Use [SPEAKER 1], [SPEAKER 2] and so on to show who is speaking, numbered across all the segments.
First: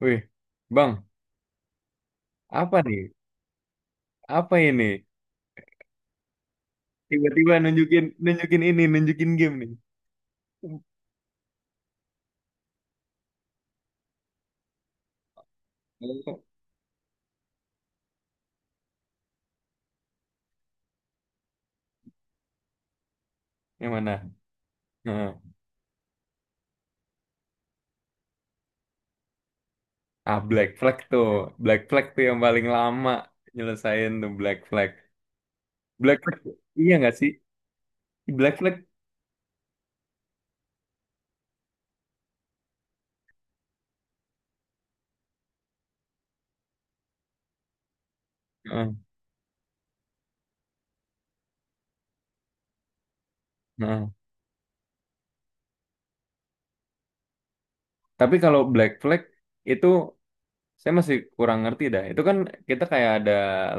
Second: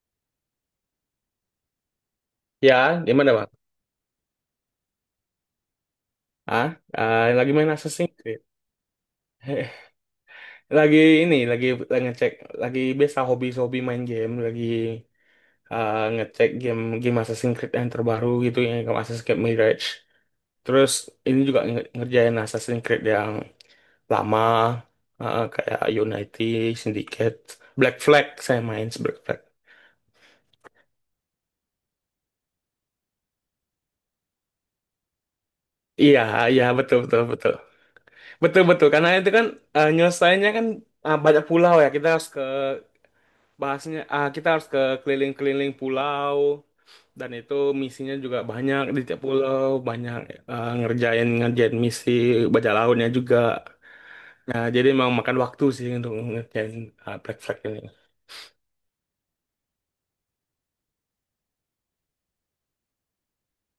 [SPEAKER 1] Wih, Bang, apa
[SPEAKER 2] Ya,
[SPEAKER 1] nih?
[SPEAKER 2] di mana bang?
[SPEAKER 1] Apa ini?
[SPEAKER 2] Ah, lagi
[SPEAKER 1] Tiba-tiba
[SPEAKER 2] main
[SPEAKER 1] nunjukin
[SPEAKER 2] Assassin's Creed.
[SPEAKER 1] nunjukin ini, nunjukin game
[SPEAKER 2] Heh,
[SPEAKER 1] nih.
[SPEAKER 2] Lagi ini, lagi ngecek, lagi biasa hobi-hobi main game, lagi ngecek game game Assassin's Creed yang terbaru gitu yang kayak Assassin's Creed Mirage. Terus ini juga ngerjain Assassin's Creed yang
[SPEAKER 1] Yang mana?
[SPEAKER 2] lama,
[SPEAKER 1] Nah,
[SPEAKER 2] kayak Unity, Syndicate, Black Flag. Saya main Black Flag.
[SPEAKER 1] ah Black Flag tuh. Black Flag tuh yang paling lama nyelesain tuh Black Flag. Black
[SPEAKER 2] Iya,
[SPEAKER 1] Flag
[SPEAKER 2] iya,
[SPEAKER 1] iya
[SPEAKER 2] betul,
[SPEAKER 1] nggak
[SPEAKER 2] betul,
[SPEAKER 1] sih?
[SPEAKER 2] betul,
[SPEAKER 1] Black
[SPEAKER 2] betul,
[SPEAKER 1] Flag.
[SPEAKER 2] betul, karena itu kan nyelesainya kan banyak pulau ya, kita harus ke bahasnya ah kita harus ke keliling-keliling pulau, dan itu misinya juga banyak,
[SPEAKER 1] Heeh,
[SPEAKER 2] di tiap pulau banyak ngerjain ngerjain misi, baca lautnya juga.
[SPEAKER 1] heeh.
[SPEAKER 2] Nah, jadi memang makan waktu sih untuk ngerjain Black Flag ini.
[SPEAKER 1] Tapi kalau Black Flag itu saya masih kurang ngerti dah. Itu kan kita kayak ada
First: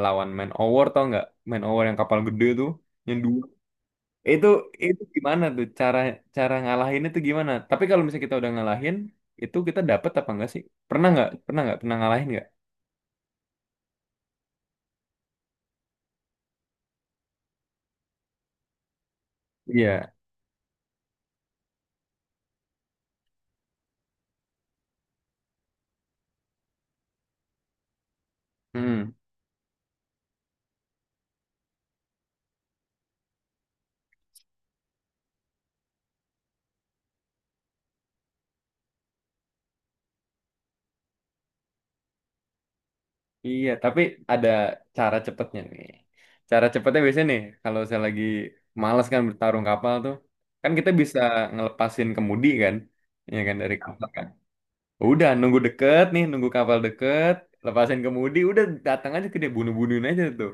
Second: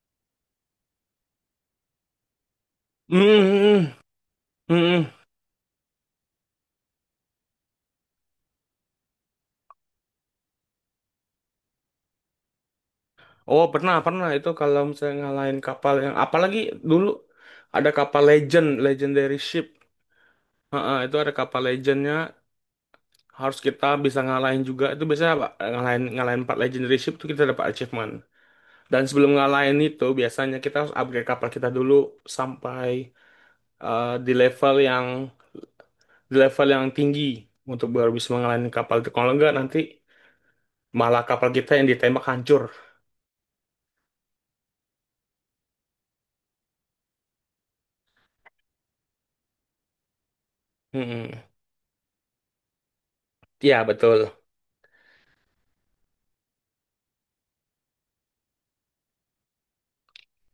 [SPEAKER 1] lawan Man Over tau nggak? Man Over yang kapal gede tuh,
[SPEAKER 2] Hmm,
[SPEAKER 1] yang dua.
[SPEAKER 2] hmm.
[SPEAKER 1] Itu
[SPEAKER 2] Hmm, hmm,
[SPEAKER 1] itu
[SPEAKER 2] hmm.
[SPEAKER 1] gimana tuh cara cara ngalahin itu gimana? Tapi kalau misalnya kita udah ngalahin, itu kita dapet apa enggak sih? Pernah nggak? Pernah nggak? Pernah ngalahin nggak?
[SPEAKER 2] Oh, pernah, pernah. Itu kalau misalnya ngalahin kapal yang apalagi dulu, ada kapal legendary ship.
[SPEAKER 1] Iya.
[SPEAKER 2] Heeh, itu ada kapal legendnya, harus kita bisa ngalahin juga. Itu biasanya apa, ngalahin ngalahin empat legendary ship, itu kita dapat achievement. Dan
[SPEAKER 1] Hmm.
[SPEAKER 2] sebelum ngalahin itu, biasanya kita harus upgrade kapal kita dulu sampai eh, di level yang di level yang tinggi untuk baru bisa ngalahin kapal itu. Kalau enggak nanti malah kapal kita yang ditembak hancur.
[SPEAKER 1] Iya, tapi ada cara cepetnya nih. Cara cepetnya biasanya nih, kalau saya lagi males kan bertarung kapal tuh, kan kita bisa
[SPEAKER 2] Mm-mm.
[SPEAKER 1] ngelepasin kemudi kan, ya kan dari
[SPEAKER 2] Iya,
[SPEAKER 1] kapal kan.
[SPEAKER 2] betul.
[SPEAKER 1] Udah nunggu deket nih, nunggu kapal deket, lepasin kemudi, udah datang aja ke dia bunuh-bunuhin aja tuh.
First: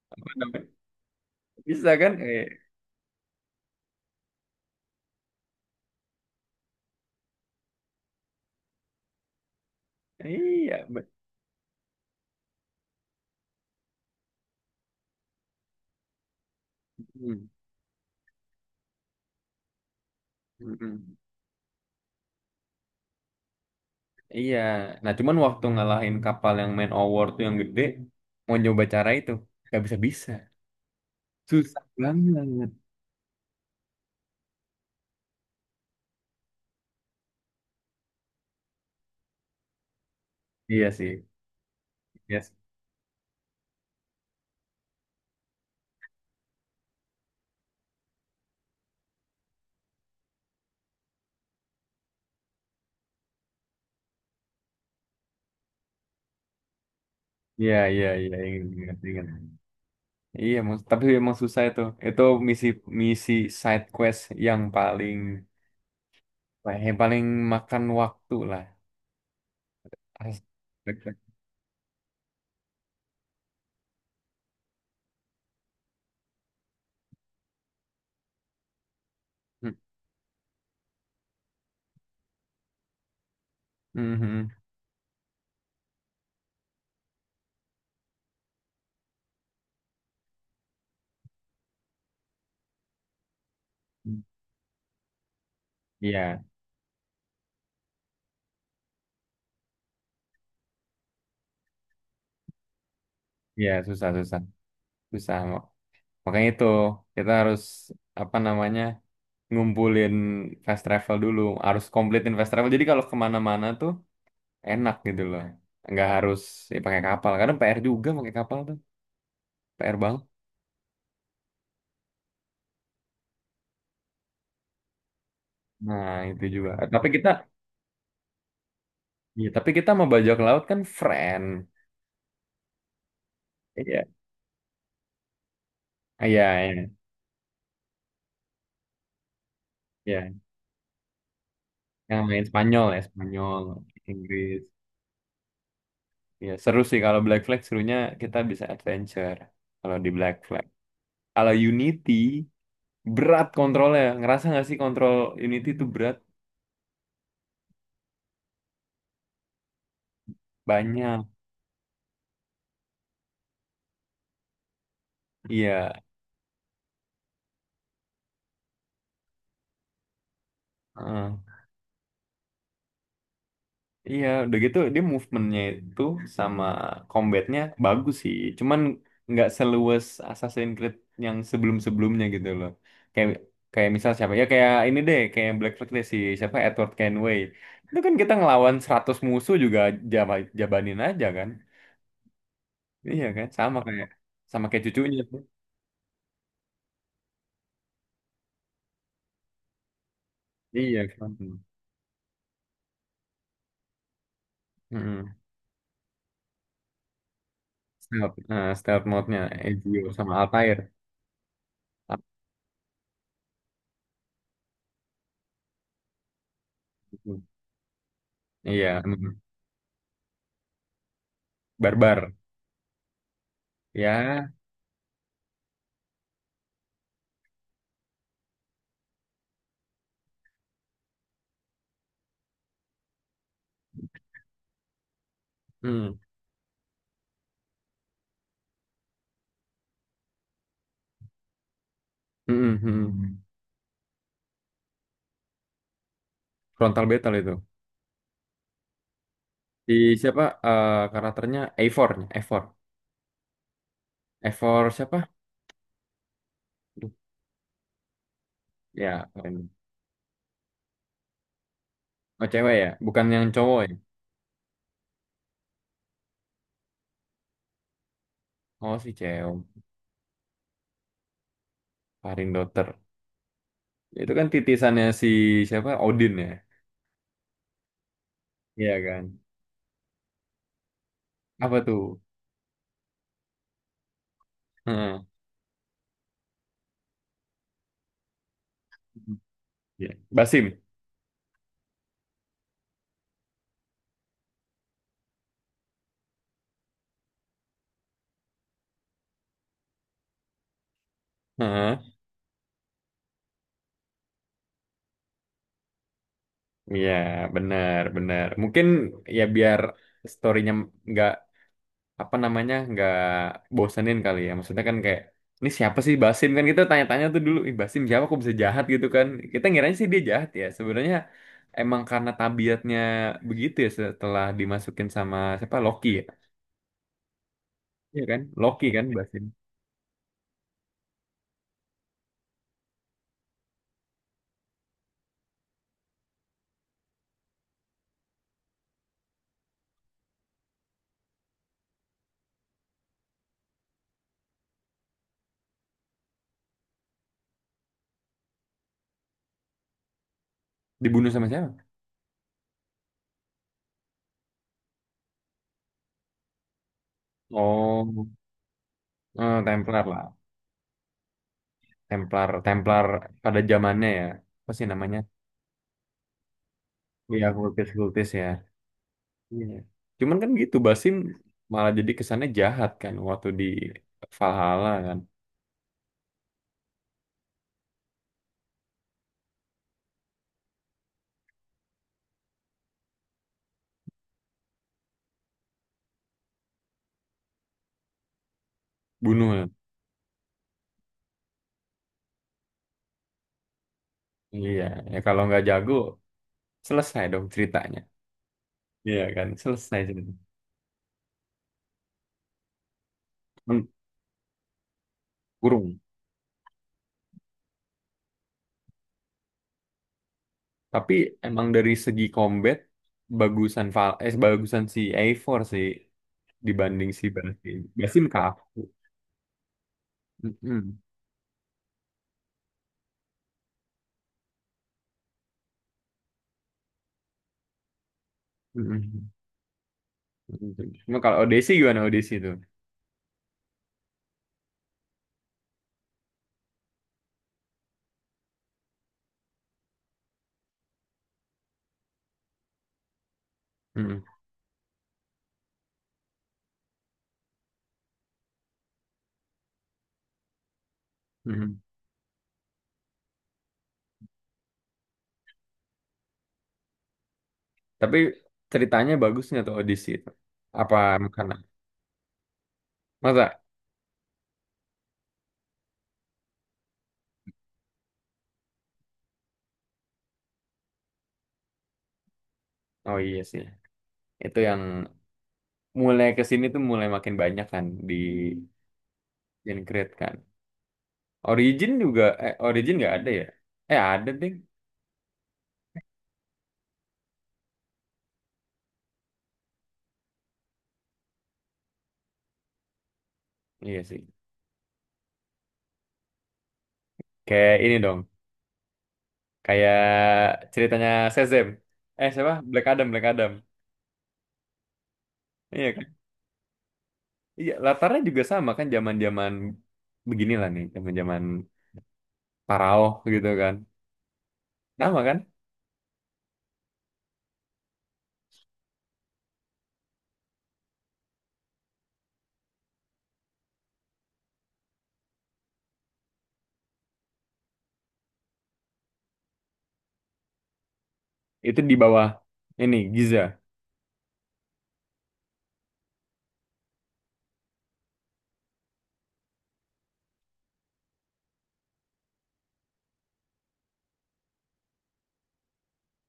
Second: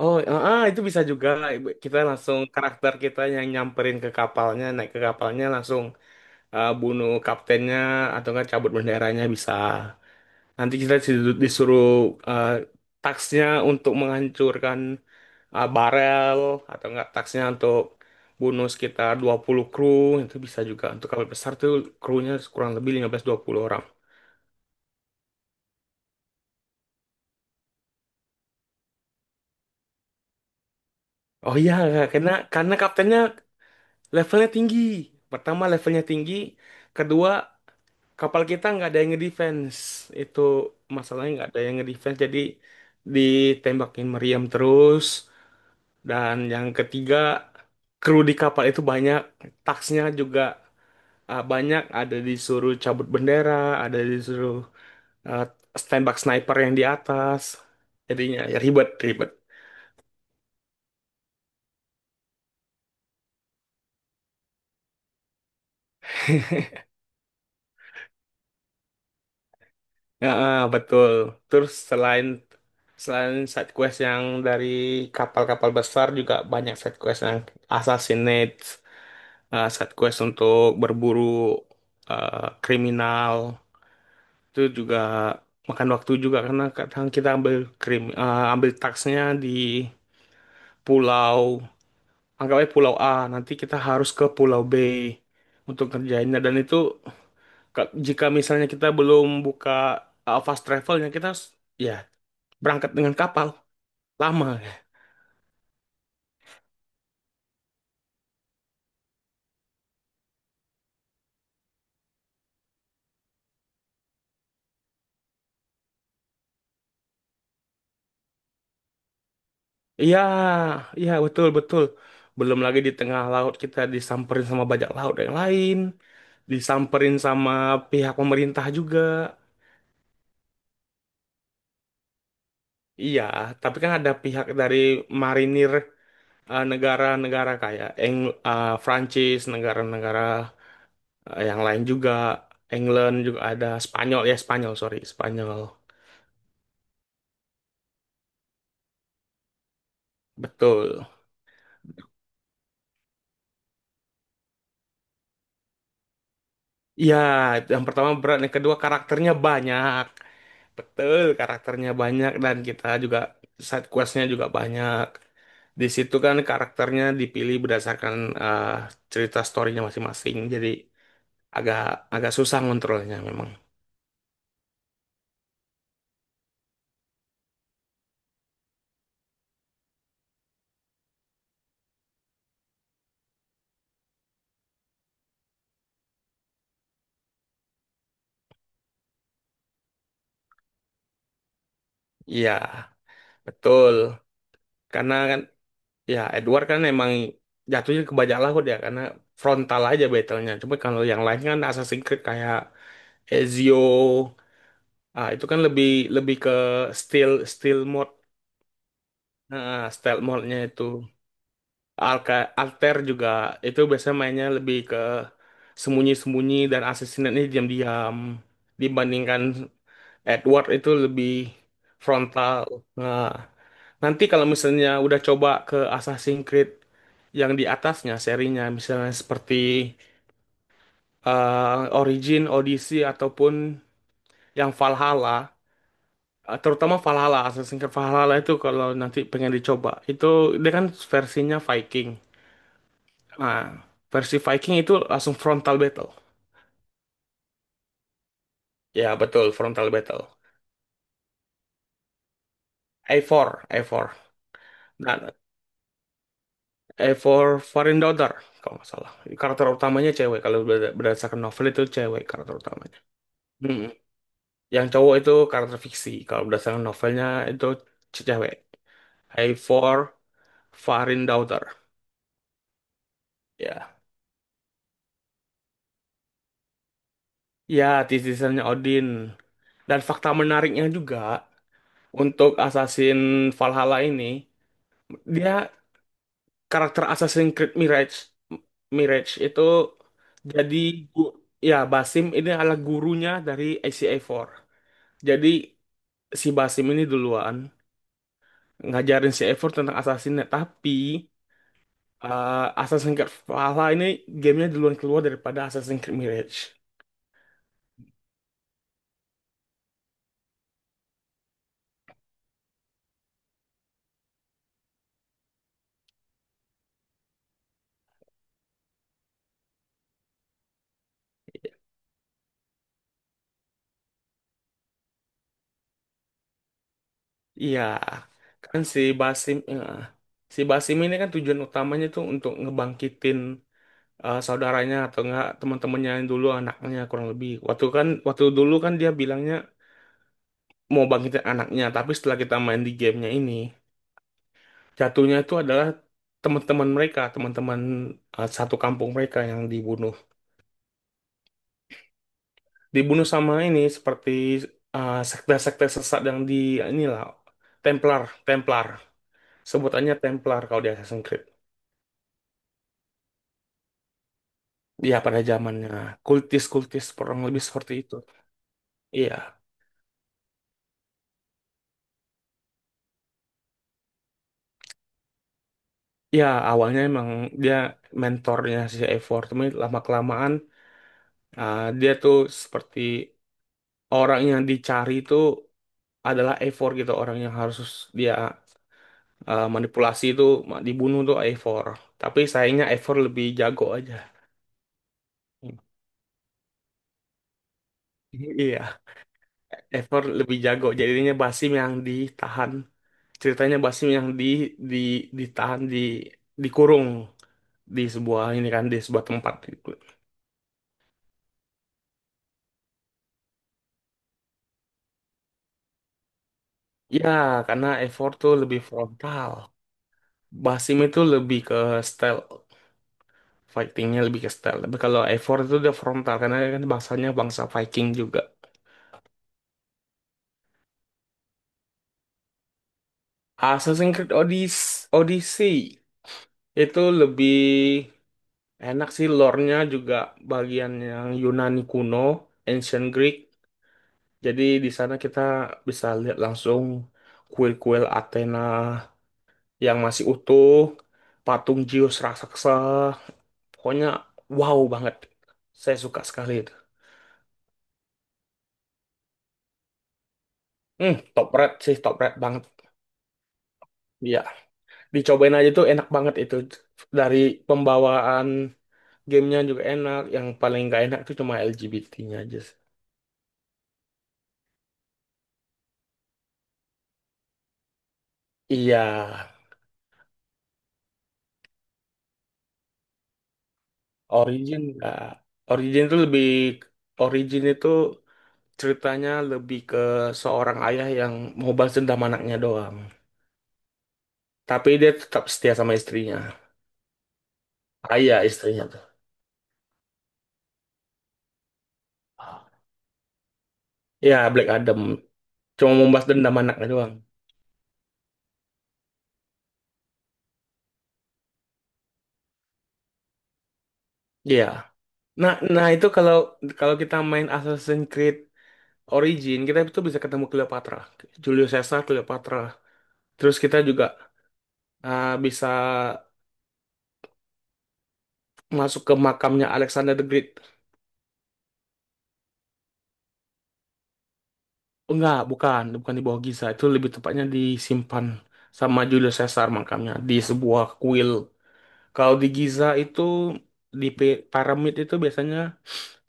[SPEAKER 2] Oh,
[SPEAKER 1] Apa namanya?
[SPEAKER 2] itu bisa juga.
[SPEAKER 1] Bisa
[SPEAKER 2] Kita
[SPEAKER 1] kan?
[SPEAKER 2] langsung
[SPEAKER 1] Eh,
[SPEAKER 2] karakter kita yang nyamperin ke kapalnya, naik ke kapalnya, langsung bunuh kaptennya, atau enggak cabut benderanya bisa. Nanti
[SPEAKER 1] iya.
[SPEAKER 2] kita
[SPEAKER 1] Bet-
[SPEAKER 2] disuruh tasknya untuk menghancurkan barel, atau enggak taksnya
[SPEAKER 1] hmm.
[SPEAKER 2] untuk bunuh sekitar 20 kru. Itu bisa juga untuk
[SPEAKER 1] Mm-mm.
[SPEAKER 2] kapal besar tuh, krunya kurang lebih 15-20 orang.
[SPEAKER 1] Iya. Nah, cuman waktu ngalahin kapal yang main award tuh yang gede, mau nyoba cara itu, nggak bisa-bisa.
[SPEAKER 2] Oh iya,
[SPEAKER 1] Susah
[SPEAKER 2] karena
[SPEAKER 1] banget.
[SPEAKER 2] karena kaptennya levelnya tinggi. Pertama levelnya tinggi, kedua kapal kita nggak ada yang ngedefense. Itu
[SPEAKER 1] Iya sih.
[SPEAKER 2] masalahnya, nggak ada yang ngedefense, jadi
[SPEAKER 1] Yes.
[SPEAKER 2] ditembakin meriam terus. Dan yang ketiga, kru di kapal itu banyak, taksnya juga banyak, ada disuruh cabut bendera, ada disuruh uh, tembak sniper yang di atas.
[SPEAKER 1] Iya, iya, iya,
[SPEAKER 2] Jadinya ya
[SPEAKER 1] ingat,
[SPEAKER 2] ribet,
[SPEAKER 1] ingat, ingat.
[SPEAKER 2] ribet.
[SPEAKER 1] Iya, emang- tapi emang susah itu. Itu misi misi side quest yang paling yang paling makan waktu lah.
[SPEAKER 2] Ya,
[SPEAKER 1] As-
[SPEAKER 2] betul. Terus selain selain side quest yang dari kapal-kapal besar, juga banyak side quest yang assassinate,
[SPEAKER 1] hmm.
[SPEAKER 2] side quest untuk berburu kriminal.
[SPEAKER 1] Mhm.
[SPEAKER 2] Itu juga makan waktu juga, karena kadang kita ambil krim ambil taksnya di pulau, anggapnya pulau A, nanti kita harus ke pulau B untuk ngerjainnya,
[SPEAKER 1] Iya,
[SPEAKER 2] dan itu jika misalnya kita belum buka fast travelnya, kita harus ya berangkat dengan kapal
[SPEAKER 1] iya susah susah
[SPEAKER 2] lama.
[SPEAKER 1] susah. Makanya itu kita harus apa namanya? Ngumpulin fast travel dulu, harus kompletin fast travel jadi kalau kemana-mana tuh enak gitu loh, nggak harus, ya, pakai kapal karena PR juga pakai kapal tuh PR
[SPEAKER 2] Iya,
[SPEAKER 1] banget.
[SPEAKER 2] iya, betul, betul. Belum lagi di tengah laut kita disamperin sama bajak laut yang lain,
[SPEAKER 1] Nah, itu juga tapi
[SPEAKER 2] disamperin
[SPEAKER 1] kita,
[SPEAKER 2] sama pihak pemerintah juga.
[SPEAKER 1] ya, tapi kita mau bajak laut kan friend.
[SPEAKER 2] Iya, tapi kan
[SPEAKER 1] Iya,
[SPEAKER 2] ada pihak dari marinir
[SPEAKER 1] iya, iya,
[SPEAKER 2] negara-negara kayak Prancis, negara-negara.
[SPEAKER 1] iya.
[SPEAKER 2] Yang lain juga,
[SPEAKER 1] Yang main Spanyol ya
[SPEAKER 2] England juga
[SPEAKER 1] Spanyol
[SPEAKER 2] ada, Spanyol, ya
[SPEAKER 1] Inggris.
[SPEAKER 2] Spanyol, sorry Spanyol,
[SPEAKER 1] Iya seru sih kalau Black Flag serunya kita bisa adventure kalau di Black Flag.
[SPEAKER 2] betul.
[SPEAKER 1] Kalau Unity berat kontrolnya, ngerasa nggak sih kontrol Unity itu berat?
[SPEAKER 2] Iya, itu yang pertama berat, yang kedua karakternya banyak, betul
[SPEAKER 1] Banyak.
[SPEAKER 2] karakternya banyak, dan kita juga side questnya juga banyak. Di
[SPEAKER 1] Iya,
[SPEAKER 2] situ kan karakternya dipilih berdasarkan eh, cerita storynya masing-masing, jadi
[SPEAKER 1] heeh.
[SPEAKER 2] agak agak susah ngontrolnya memang.
[SPEAKER 1] Iya, udah gitu dia movementnya itu sama combatnya bagus sih. Cuman nggak seluas Assassin's Creed yang sebelum-sebelumnya gitu loh. Kayak kayak misal siapa ya kayak ini deh kayak Black Flag deh si siapa Edward Kenway. Itu kan kita ngelawan 100 musuh juga jaba, jabanin aja kan.
[SPEAKER 2] Iya,
[SPEAKER 1] Iya kan
[SPEAKER 2] betul.
[SPEAKER 1] sama kayak
[SPEAKER 2] Karena
[SPEAKER 1] cucunya tuh.
[SPEAKER 2] kan, ya Edward kan emang jatuhnya ke Bajak, dia karena frontal aja battle-nya. Cuma kalau
[SPEAKER 1] Iya
[SPEAKER 2] yang
[SPEAKER 1] kan.
[SPEAKER 2] lain kan Assassin's Creed kayak Ezio,
[SPEAKER 1] Heeh.
[SPEAKER 2] itu kan lebih lebih ke stealth stealth mode,
[SPEAKER 1] Stealth, stealth mode-nya
[SPEAKER 2] nah,
[SPEAKER 1] Ezio
[SPEAKER 2] stealth
[SPEAKER 1] sama
[SPEAKER 2] mode-nya
[SPEAKER 1] Altair.
[SPEAKER 2] itu.
[SPEAKER 1] Apa
[SPEAKER 2] Alka, Alter juga itu biasanya mainnya lebih ke sembunyi-sembunyi dan
[SPEAKER 1] itu?
[SPEAKER 2] assassinate-nya diam-diam,
[SPEAKER 1] Iya, mm,
[SPEAKER 2] dibandingkan Edward itu lebih
[SPEAKER 1] barbar.
[SPEAKER 2] frontal. Nah. Nanti kalau
[SPEAKER 1] Ya,
[SPEAKER 2] misalnya udah coba ke Assassin's Creed yang di atasnya serinya, misalnya seperti Origin, Odyssey, ataupun yang Valhalla,
[SPEAKER 1] mm.
[SPEAKER 2] terutama Valhalla, Assassin's Creed Valhalla itu, kalau nanti pengen dicoba, itu dia kan versinya Viking.
[SPEAKER 1] Mm-mm, mm-mm.
[SPEAKER 2] Nah, versi Viking itu langsung frontal battle.
[SPEAKER 1] Frontal battle itu.
[SPEAKER 2] Ya, betul, frontal
[SPEAKER 1] Di
[SPEAKER 2] battle.
[SPEAKER 1] siapa karakternya A4, A4.
[SPEAKER 2] A4, A4.
[SPEAKER 1] A4
[SPEAKER 2] Nah,
[SPEAKER 1] siapa? Duh,
[SPEAKER 2] A4 Foreign Daughter, kalau nggak salah.
[SPEAKER 1] ya,
[SPEAKER 2] Karakter
[SPEAKER 1] Karin.
[SPEAKER 2] utamanya cewek, kalau berdasarkan novel itu cewek
[SPEAKER 1] Oh,
[SPEAKER 2] karakter
[SPEAKER 1] cewek ya,
[SPEAKER 2] utamanya.
[SPEAKER 1] bukan yang cowok
[SPEAKER 2] Hmm.
[SPEAKER 1] ya.
[SPEAKER 2] Yang cowok itu karakter fiksi. Kalau berdasarkan novelnya itu cewek.
[SPEAKER 1] Oh, si
[SPEAKER 2] Hai
[SPEAKER 1] cewek,
[SPEAKER 2] for Farin Daughter.
[SPEAKER 1] Karin Dotter.
[SPEAKER 2] Ya.
[SPEAKER 1] Itu kan titisannya si siapa? Odin ya.
[SPEAKER 2] Ya, titisannya
[SPEAKER 1] Iya
[SPEAKER 2] Odin.
[SPEAKER 1] kan.
[SPEAKER 2] Dan fakta menariknya juga,
[SPEAKER 1] Apa tuh?
[SPEAKER 2] untuk Assassin Valhalla ini,
[SPEAKER 1] Heeh.
[SPEAKER 2] dia karakter Assassin's Creed Mirage. Mirage itu
[SPEAKER 1] Iya.
[SPEAKER 2] jadi
[SPEAKER 1] Basim.
[SPEAKER 2] gu- Ya Basim ini adalah gurunya dari ACA4. Jadi si Basim ini duluan ngajarin si A4 tentang assassinnya, tapi
[SPEAKER 1] Heeh.
[SPEAKER 2] Eh, Assassin's Creed Valhalla ini gamenya duluan keluar daripada Assassin's Creed Mirage.
[SPEAKER 1] Iya, benar, benar. Mungkin ya biar storynya nggak apa namanya nggak bosenin kali ya, maksudnya kan kayak ini siapa sih Basim kan kita tanya-tanya tuh dulu ih Basim siapa kok bisa jahat gitu kan. Kita ngiranya sih dia jahat ya sebenarnya emang karena tabiatnya begitu ya setelah dimasukin sama siapa Loki ya
[SPEAKER 2] Iya,
[SPEAKER 1] iya kan
[SPEAKER 2] kan
[SPEAKER 1] Loki
[SPEAKER 2] si
[SPEAKER 1] kan Basim
[SPEAKER 2] Basim, eh, si Basim ini kan tujuan utamanya tuh untuk ngebangkitin saudaranya atau enggak teman-temannya yang dulu, anaknya kurang lebih. Waktu kan, waktu dulu kan dia bilangnya mau bangkitin anaknya, tapi setelah kita main di gamenya ini, jatuhnya itu adalah teman-teman mereka, teman-teman satu kampung mereka yang dibunuh.
[SPEAKER 1] dibunuh sama siapa
[SPEAKER 2] Dibunuh sama ini seperti sekte-sekte sesat yang di inilah, Templar,
[SPEAKER 1] oh
[SPEAKER 2] Templar.
[SPEAKER 1] Templar
[SPEAKER 2] Sebutannya
[SPEAKER 1] lah
[SPEAKER 2] Templar kalau di Assassin's Creed.
[SPEAKER 1] Templar Templar pada zamannya ya apa sih
[SPEAKER 2] Ya
[SPEAKER 1] namanya
[SPEAKER 2] pada zamannya kultis-kultis kurang
[SPEAKER 1] iya
[SPEAKER 2] lebih seperti itu.
[SPEAKER 1] kultis-kultis ya.
[SPEAKER 2] Iya.
[SPEAKER 1] Iya. Cuman kan gitu Basim malah jadi kesannya jahat kan waktu di Valhalla kan.
[SPEAKER 2] Ya awalnya emang dia mentornya si Eivor, tapi lama kelamaan dia tuh seperti orang yang dicari itu adalah Eivor gitu, orang yang harus dia
[SPEAKER 1] Bunuh ya.
[SPEAKER 2] manipulasi, itu dibunuh tuh Eivor. Tapi sayangnya Eivor lebih jago aja.
[SPEAKER 1] Iya, ya kalau nggak jago selesai dong ceritanya.
[SPEAKER 2] Iya.
[SPEAKER 1] Iya kan, selesai
[SPEAKER 2] Ever
[SPEAKER 1] ceritanya.
[SPEAKER 2] lebih jago, jadinya Basim yang ditahan, ceritanya
[SPEAKER 1] Men-
[SPEAKER 2] Basim yang di ditahan di
[SPEAKER 1] kurung.
[SPEAKER 2] dikurung di sebuah ini kan, di sebuah tempat gitu.
[SPEAKER 1] Tapi emang dari segi combat bagusan Val eh bagusan si A4 sih dibanding si
[SPEAKER 2] Ya
[SPEAKER 1] Basim.
[SPEAKER 2] karena
[SPEAKER 1] Basim
[SPEAKER 2] Ever tuh
[SPEAKER 1] kaku.
[SPEAKER 2] lebih frontal.
[SPEAKER 1] Mm-mm.
[SPEAKER 2] Basim itu lebih ke stealth, fightingnya lebih ke stealth, tapi kalau Ever itu dia frontal karena dia kan bangsanya bangsa Viking juga.
[SPEAKER 1] Mm-mm. Mm-mm. Cuma kalau Odyssey gimana, Odyssey itu?
[SPEAKER 2] Assassin's Creed Odyssey. Odyssey itu lebih enak sih, lore-nya juga bagian yang Yunani kuno, Ancient Greek.
[SPEAKER 1] Mm-mm.
[SPEAKER 2] Jadi di sana kita bisa lihat langsung kuil-kuil Athena yang masih utuh,
[SPEAKER 1] Mm-mm.
[SPEAKER 2] patung Zeus raksasa. Pokoknya wow banget. Saya suka sekali itu.
[SPEAKER 1] Tapi ceritanya bagusnya tuh Odyssey itu. Apa
[SPEAKER 2] Hmm, top
[SPEAKER 1] karena
[SPEAKER 2] red sih, top red banget.
[SPEAKER 1] masa?
[SPEAKER 2] Iya, dicobain aja tuh, enak banget itu. Dari pembawaan gamenya juga enak. Yang paling gak enak tuh cuma LGBT-nya aja sih.
[SPEAKER 1] Oh iya sih. Itu yang mulai ke sini tuh mulai makin banyak kan di
[SPEAKER 2] Iya,
[SPEAKER 1] Gen Creed kan. Origin juga, eh Origin nggak ada ya? Eh ada deh.
[SPEAKER 2] Origin nggak. Origin itu lebih, Origin itu, ceritanya lebih ke seorang ayah yang mau balas dendam anaknya doang.
[SPEAKER 1] Iya sih.
[SPEAKER 2] Tapi dia tetap setia sama istrinya.
[SPEAKER 1] Kayak ini dong.
[SPEAKER 2] Ayah istrinya tuh.
[SPEAKER 1] Kayak ceritanya Shazam. Eh siapa? Black Adam, Black Adam.
[SPEAKER 2] Ya, Black Adam.
[SPEAKER 1] Iya
[SPEAKER 2] Cuma
[SPEAKER 1] kan?
[SPEAKER 2] mau balas dendam anaknya doang.
[SPEAKER 1] Iya, latarnya juga sama kan zaman-zaman beginilah nih, zaman-zaman Parao gitu kan.
[SPEAKER 2] Iya.
[SPEAKER 1] Sama kan?
[SPEAKER 2] Nah, itu kalau kalau kita main Assassin's Creed Origin, kita itu bisa ketemu Cleopatra. Julius Caesar, Cleopatra. Terus kita juga bisa masuk ke makamnya Alexander the Great.
[SPEAKER 1] Itu di bawah ini Giza.
[SPEAKER 2] Enggak, bukan, bukan di bawah Giza. Itu lebih tepatnya disimpan sama Julius Caesar, makamnya di sebuah kuil. Kalau di Giza itu di piramid itu biasanya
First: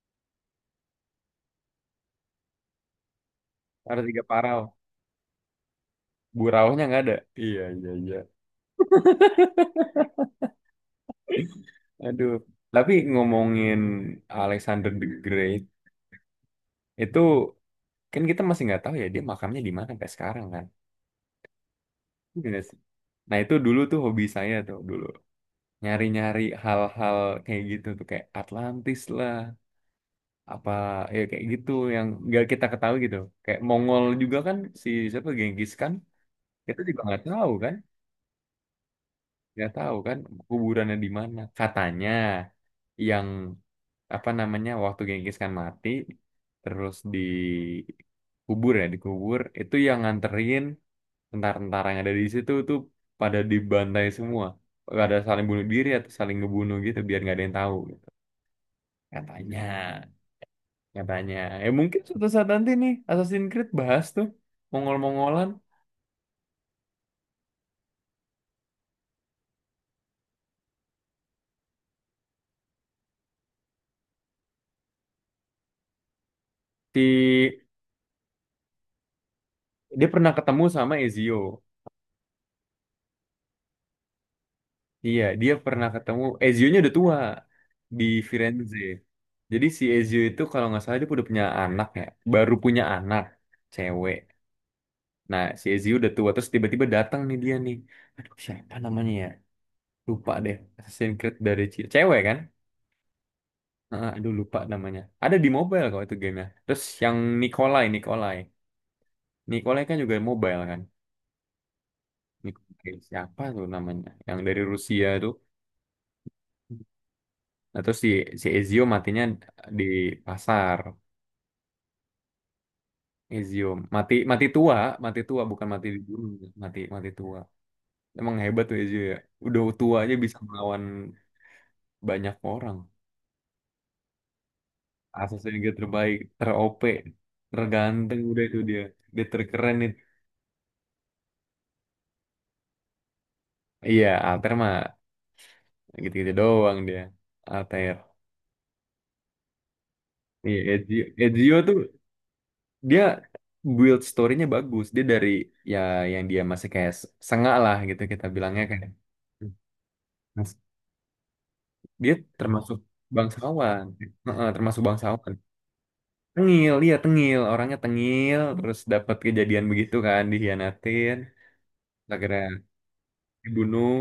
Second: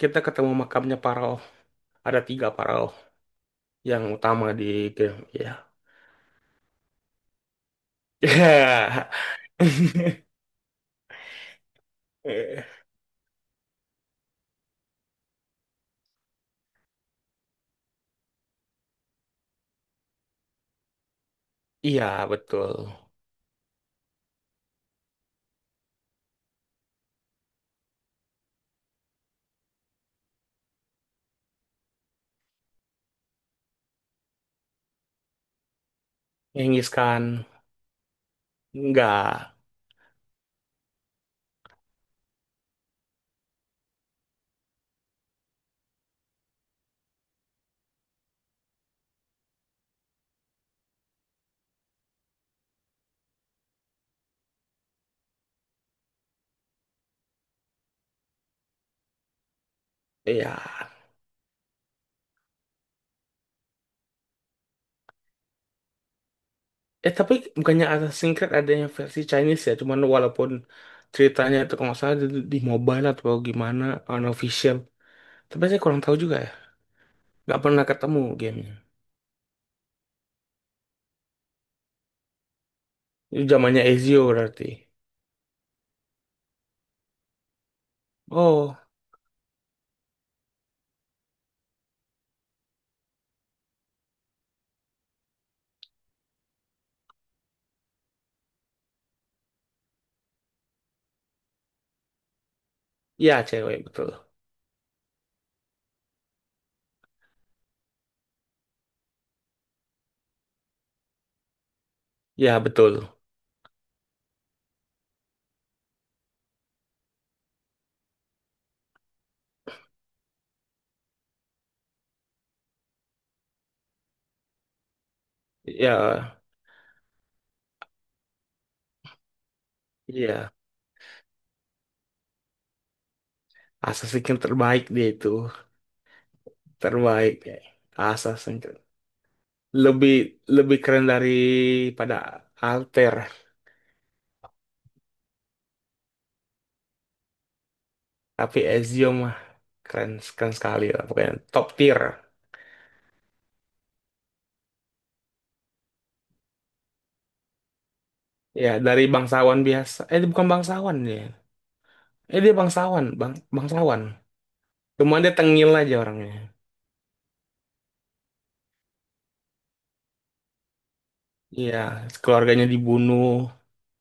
[SPEAKER 2] kita ketemu makamnya Pharaoh. Ada tiga Pharaoh
[SPEAKER 1] Ada
[SPEAKER 2] yang
[SPEAKER 1] 3
[SPEAKER 2] utama di,
[SPEAKER 1] Parao.
[SPEAKER 2] ya.
[SPEAKER 1] Buraunya nggak ada. Iya, iya, iya. Aduh. Tapi ngomongin Alexander the Great itu kan kita masih nggak tahu ya dia makamnya di mana sampai sekarang kan.
[SPEAKER 2] Iya,
[SPEAKER 1] Iya nggak.
[SPEAKER 2] betul.
[SPEAKER 1] Nah itu dulu tuh hobi saya tuh dulu nyari-nyari hal-hal kayak gitu tuh kayak Atlantis lah apa ya kayak gitu yang nggak kita ketahui gitu kayak Mongol juga kan si siapa Genghis kan kita
[SPEAKER 2] Genghis
[SPEAKER 1] juga
[SPEAKER 2] Khan. Enggak.
[SPEAKER 1] nggak tahu kan kuburannya di mana katanya yang apa namanya waktu Genghis Khan mati terus dikubur ya dikubur itu yang nganterin tentara ada di situ tuh pada dibantai semua. Gak ada saling bunuh diri atau saling ngebunuh gitu biar nggak ada yang tahu gitu. Katanya,
[SPEAKER 2] Iya.
[SPEAKER 1] katanya. Ya mungkin suatu saat nanti nih Assassin's Creed bahas tuh Mongol-Mongolan.
[SPEAKER 2] Tapi bukannya Assassin's Creed ada yang versi Chinese ya? Cuman walaupun ceritanya itu kalau nggak salah di, mobile atau gimana, unofficial. Tapi saya kurang tahu juga ya. Nggak
[SPEAKER 1] Si
[SPEAKER 2] pernah ketemu gamenya.
[SPEAKER 1] dia pernah ketemu sama Ezio.
[SPEAKER 2] Itu zamannya Ezio berarti.
[SPEAKER 1] Iya, dia pernah ketemu Ezio-nya udah tua di Firenze.
[SPEAKER 2] Oh,
[SPEAKER 1] Jadi si Ezio itu kalau nggak salah dia udah punya anak ya, baru punya anak cewek. Nah, si Ezio udah tua terus tiba-tiba datang nih dia nih. Aduh, siapa namanya ya? Lupa deh. Assassin's Creed dari ce- cewek kan?
[SPEAKER 2] ya cewek
[SPEAKER 1] Heeh,
[SPEAKER 2] betul.
[SPEAKER 1] aduh lupa namanya. Ada di mobile kok itu gamenya. Terus yang Nikolai, Nikolai. Nikolai kan juga mobile kan?
[SPEAKER 2] Ya,
[SPEAKER 1] Nikolai
[SPEAKER 2] betul.
[SPEAKER 1] siapa tuh namanya? Yang dari Rusia tuh. Nah, terus si, si Ezio matinya di pasar. Ezio mati mati tua bukan mati di gunung,
[SPEAKER 2] Ya,
[SPEAKER 1] mati mati tua. Emang hebat tuh Ezio ya. Udah tua aja bisa
[SPEAKER 2] iya.
[SPEAKER 1] melawan banyak orang.
[SPEAKER 2] Assassin's Creed terbaik dia itu.
[SPEAKER 1] Assassin's Creed terbaik, ter-OP,
[SPEAKER 2] Terbaik ya.
[SPEAKER 1] terganteng udah itu
[SPEAKER 2] Assassin's Creed.
[SPEAKER 1] dia. Dia terkeren.
[SPEAKER 2] Lebih lebih keren daripada Alter.
[SPEAKER 1] Iya, Alter mah gitu-gitu doang dia. Alter.
[SPEAKER 2] Tapi Ezio mah keren, keren
[SPEAKER 1] Iya,
[SPEAKER 2] sekali
[SPEAKER 1] Ezio,
[SPEAKER 2] lah. Pokoknya
[SPEAKER 1] Ezio
[SPEAKER 2] top
[SPEAKER 1] tuh
[SPEAKER 2] tier.
[SPEAKER 1] dia build story-nya bagus. Dia dari ya yang dia masih kayak s- sengak lah gitu kita bilangnya
[SPEAKER 2] Ya,
[SPEAKER 1] kan.
[SPEAKER 2] dari bangsawan biasa. Dia bukan
[SPEAKER 1] Mas-
[SPEAKER 2] bangsawan dia.
[SPEAKER 1] dia
[SPEAKER 2] Dia
[SPEAKER 1] termasuk
[SPEAKER 2] bangsawan,
[SPEAKER 1] bangsawan.
[SPEAKER 2] bangsawan.
[SPEAKER 1] Heeh, termasuk
[SPEAKER 2] Cuma dia
[SPEAKER 1] bangsawan.
[SPEAKER 2] tengil aja orangnya.
[SPEAKER 1] Tengil, dia tengil, orangnya tengil, terus dapat kejadian begitu kan, dihianatin,
[SPEAKER 2] Iya,
[SPEAKER 1] akhirnya
[SPEAKER 2] keluarganya dibunuh.
[SPEAKER 1] dibunuh,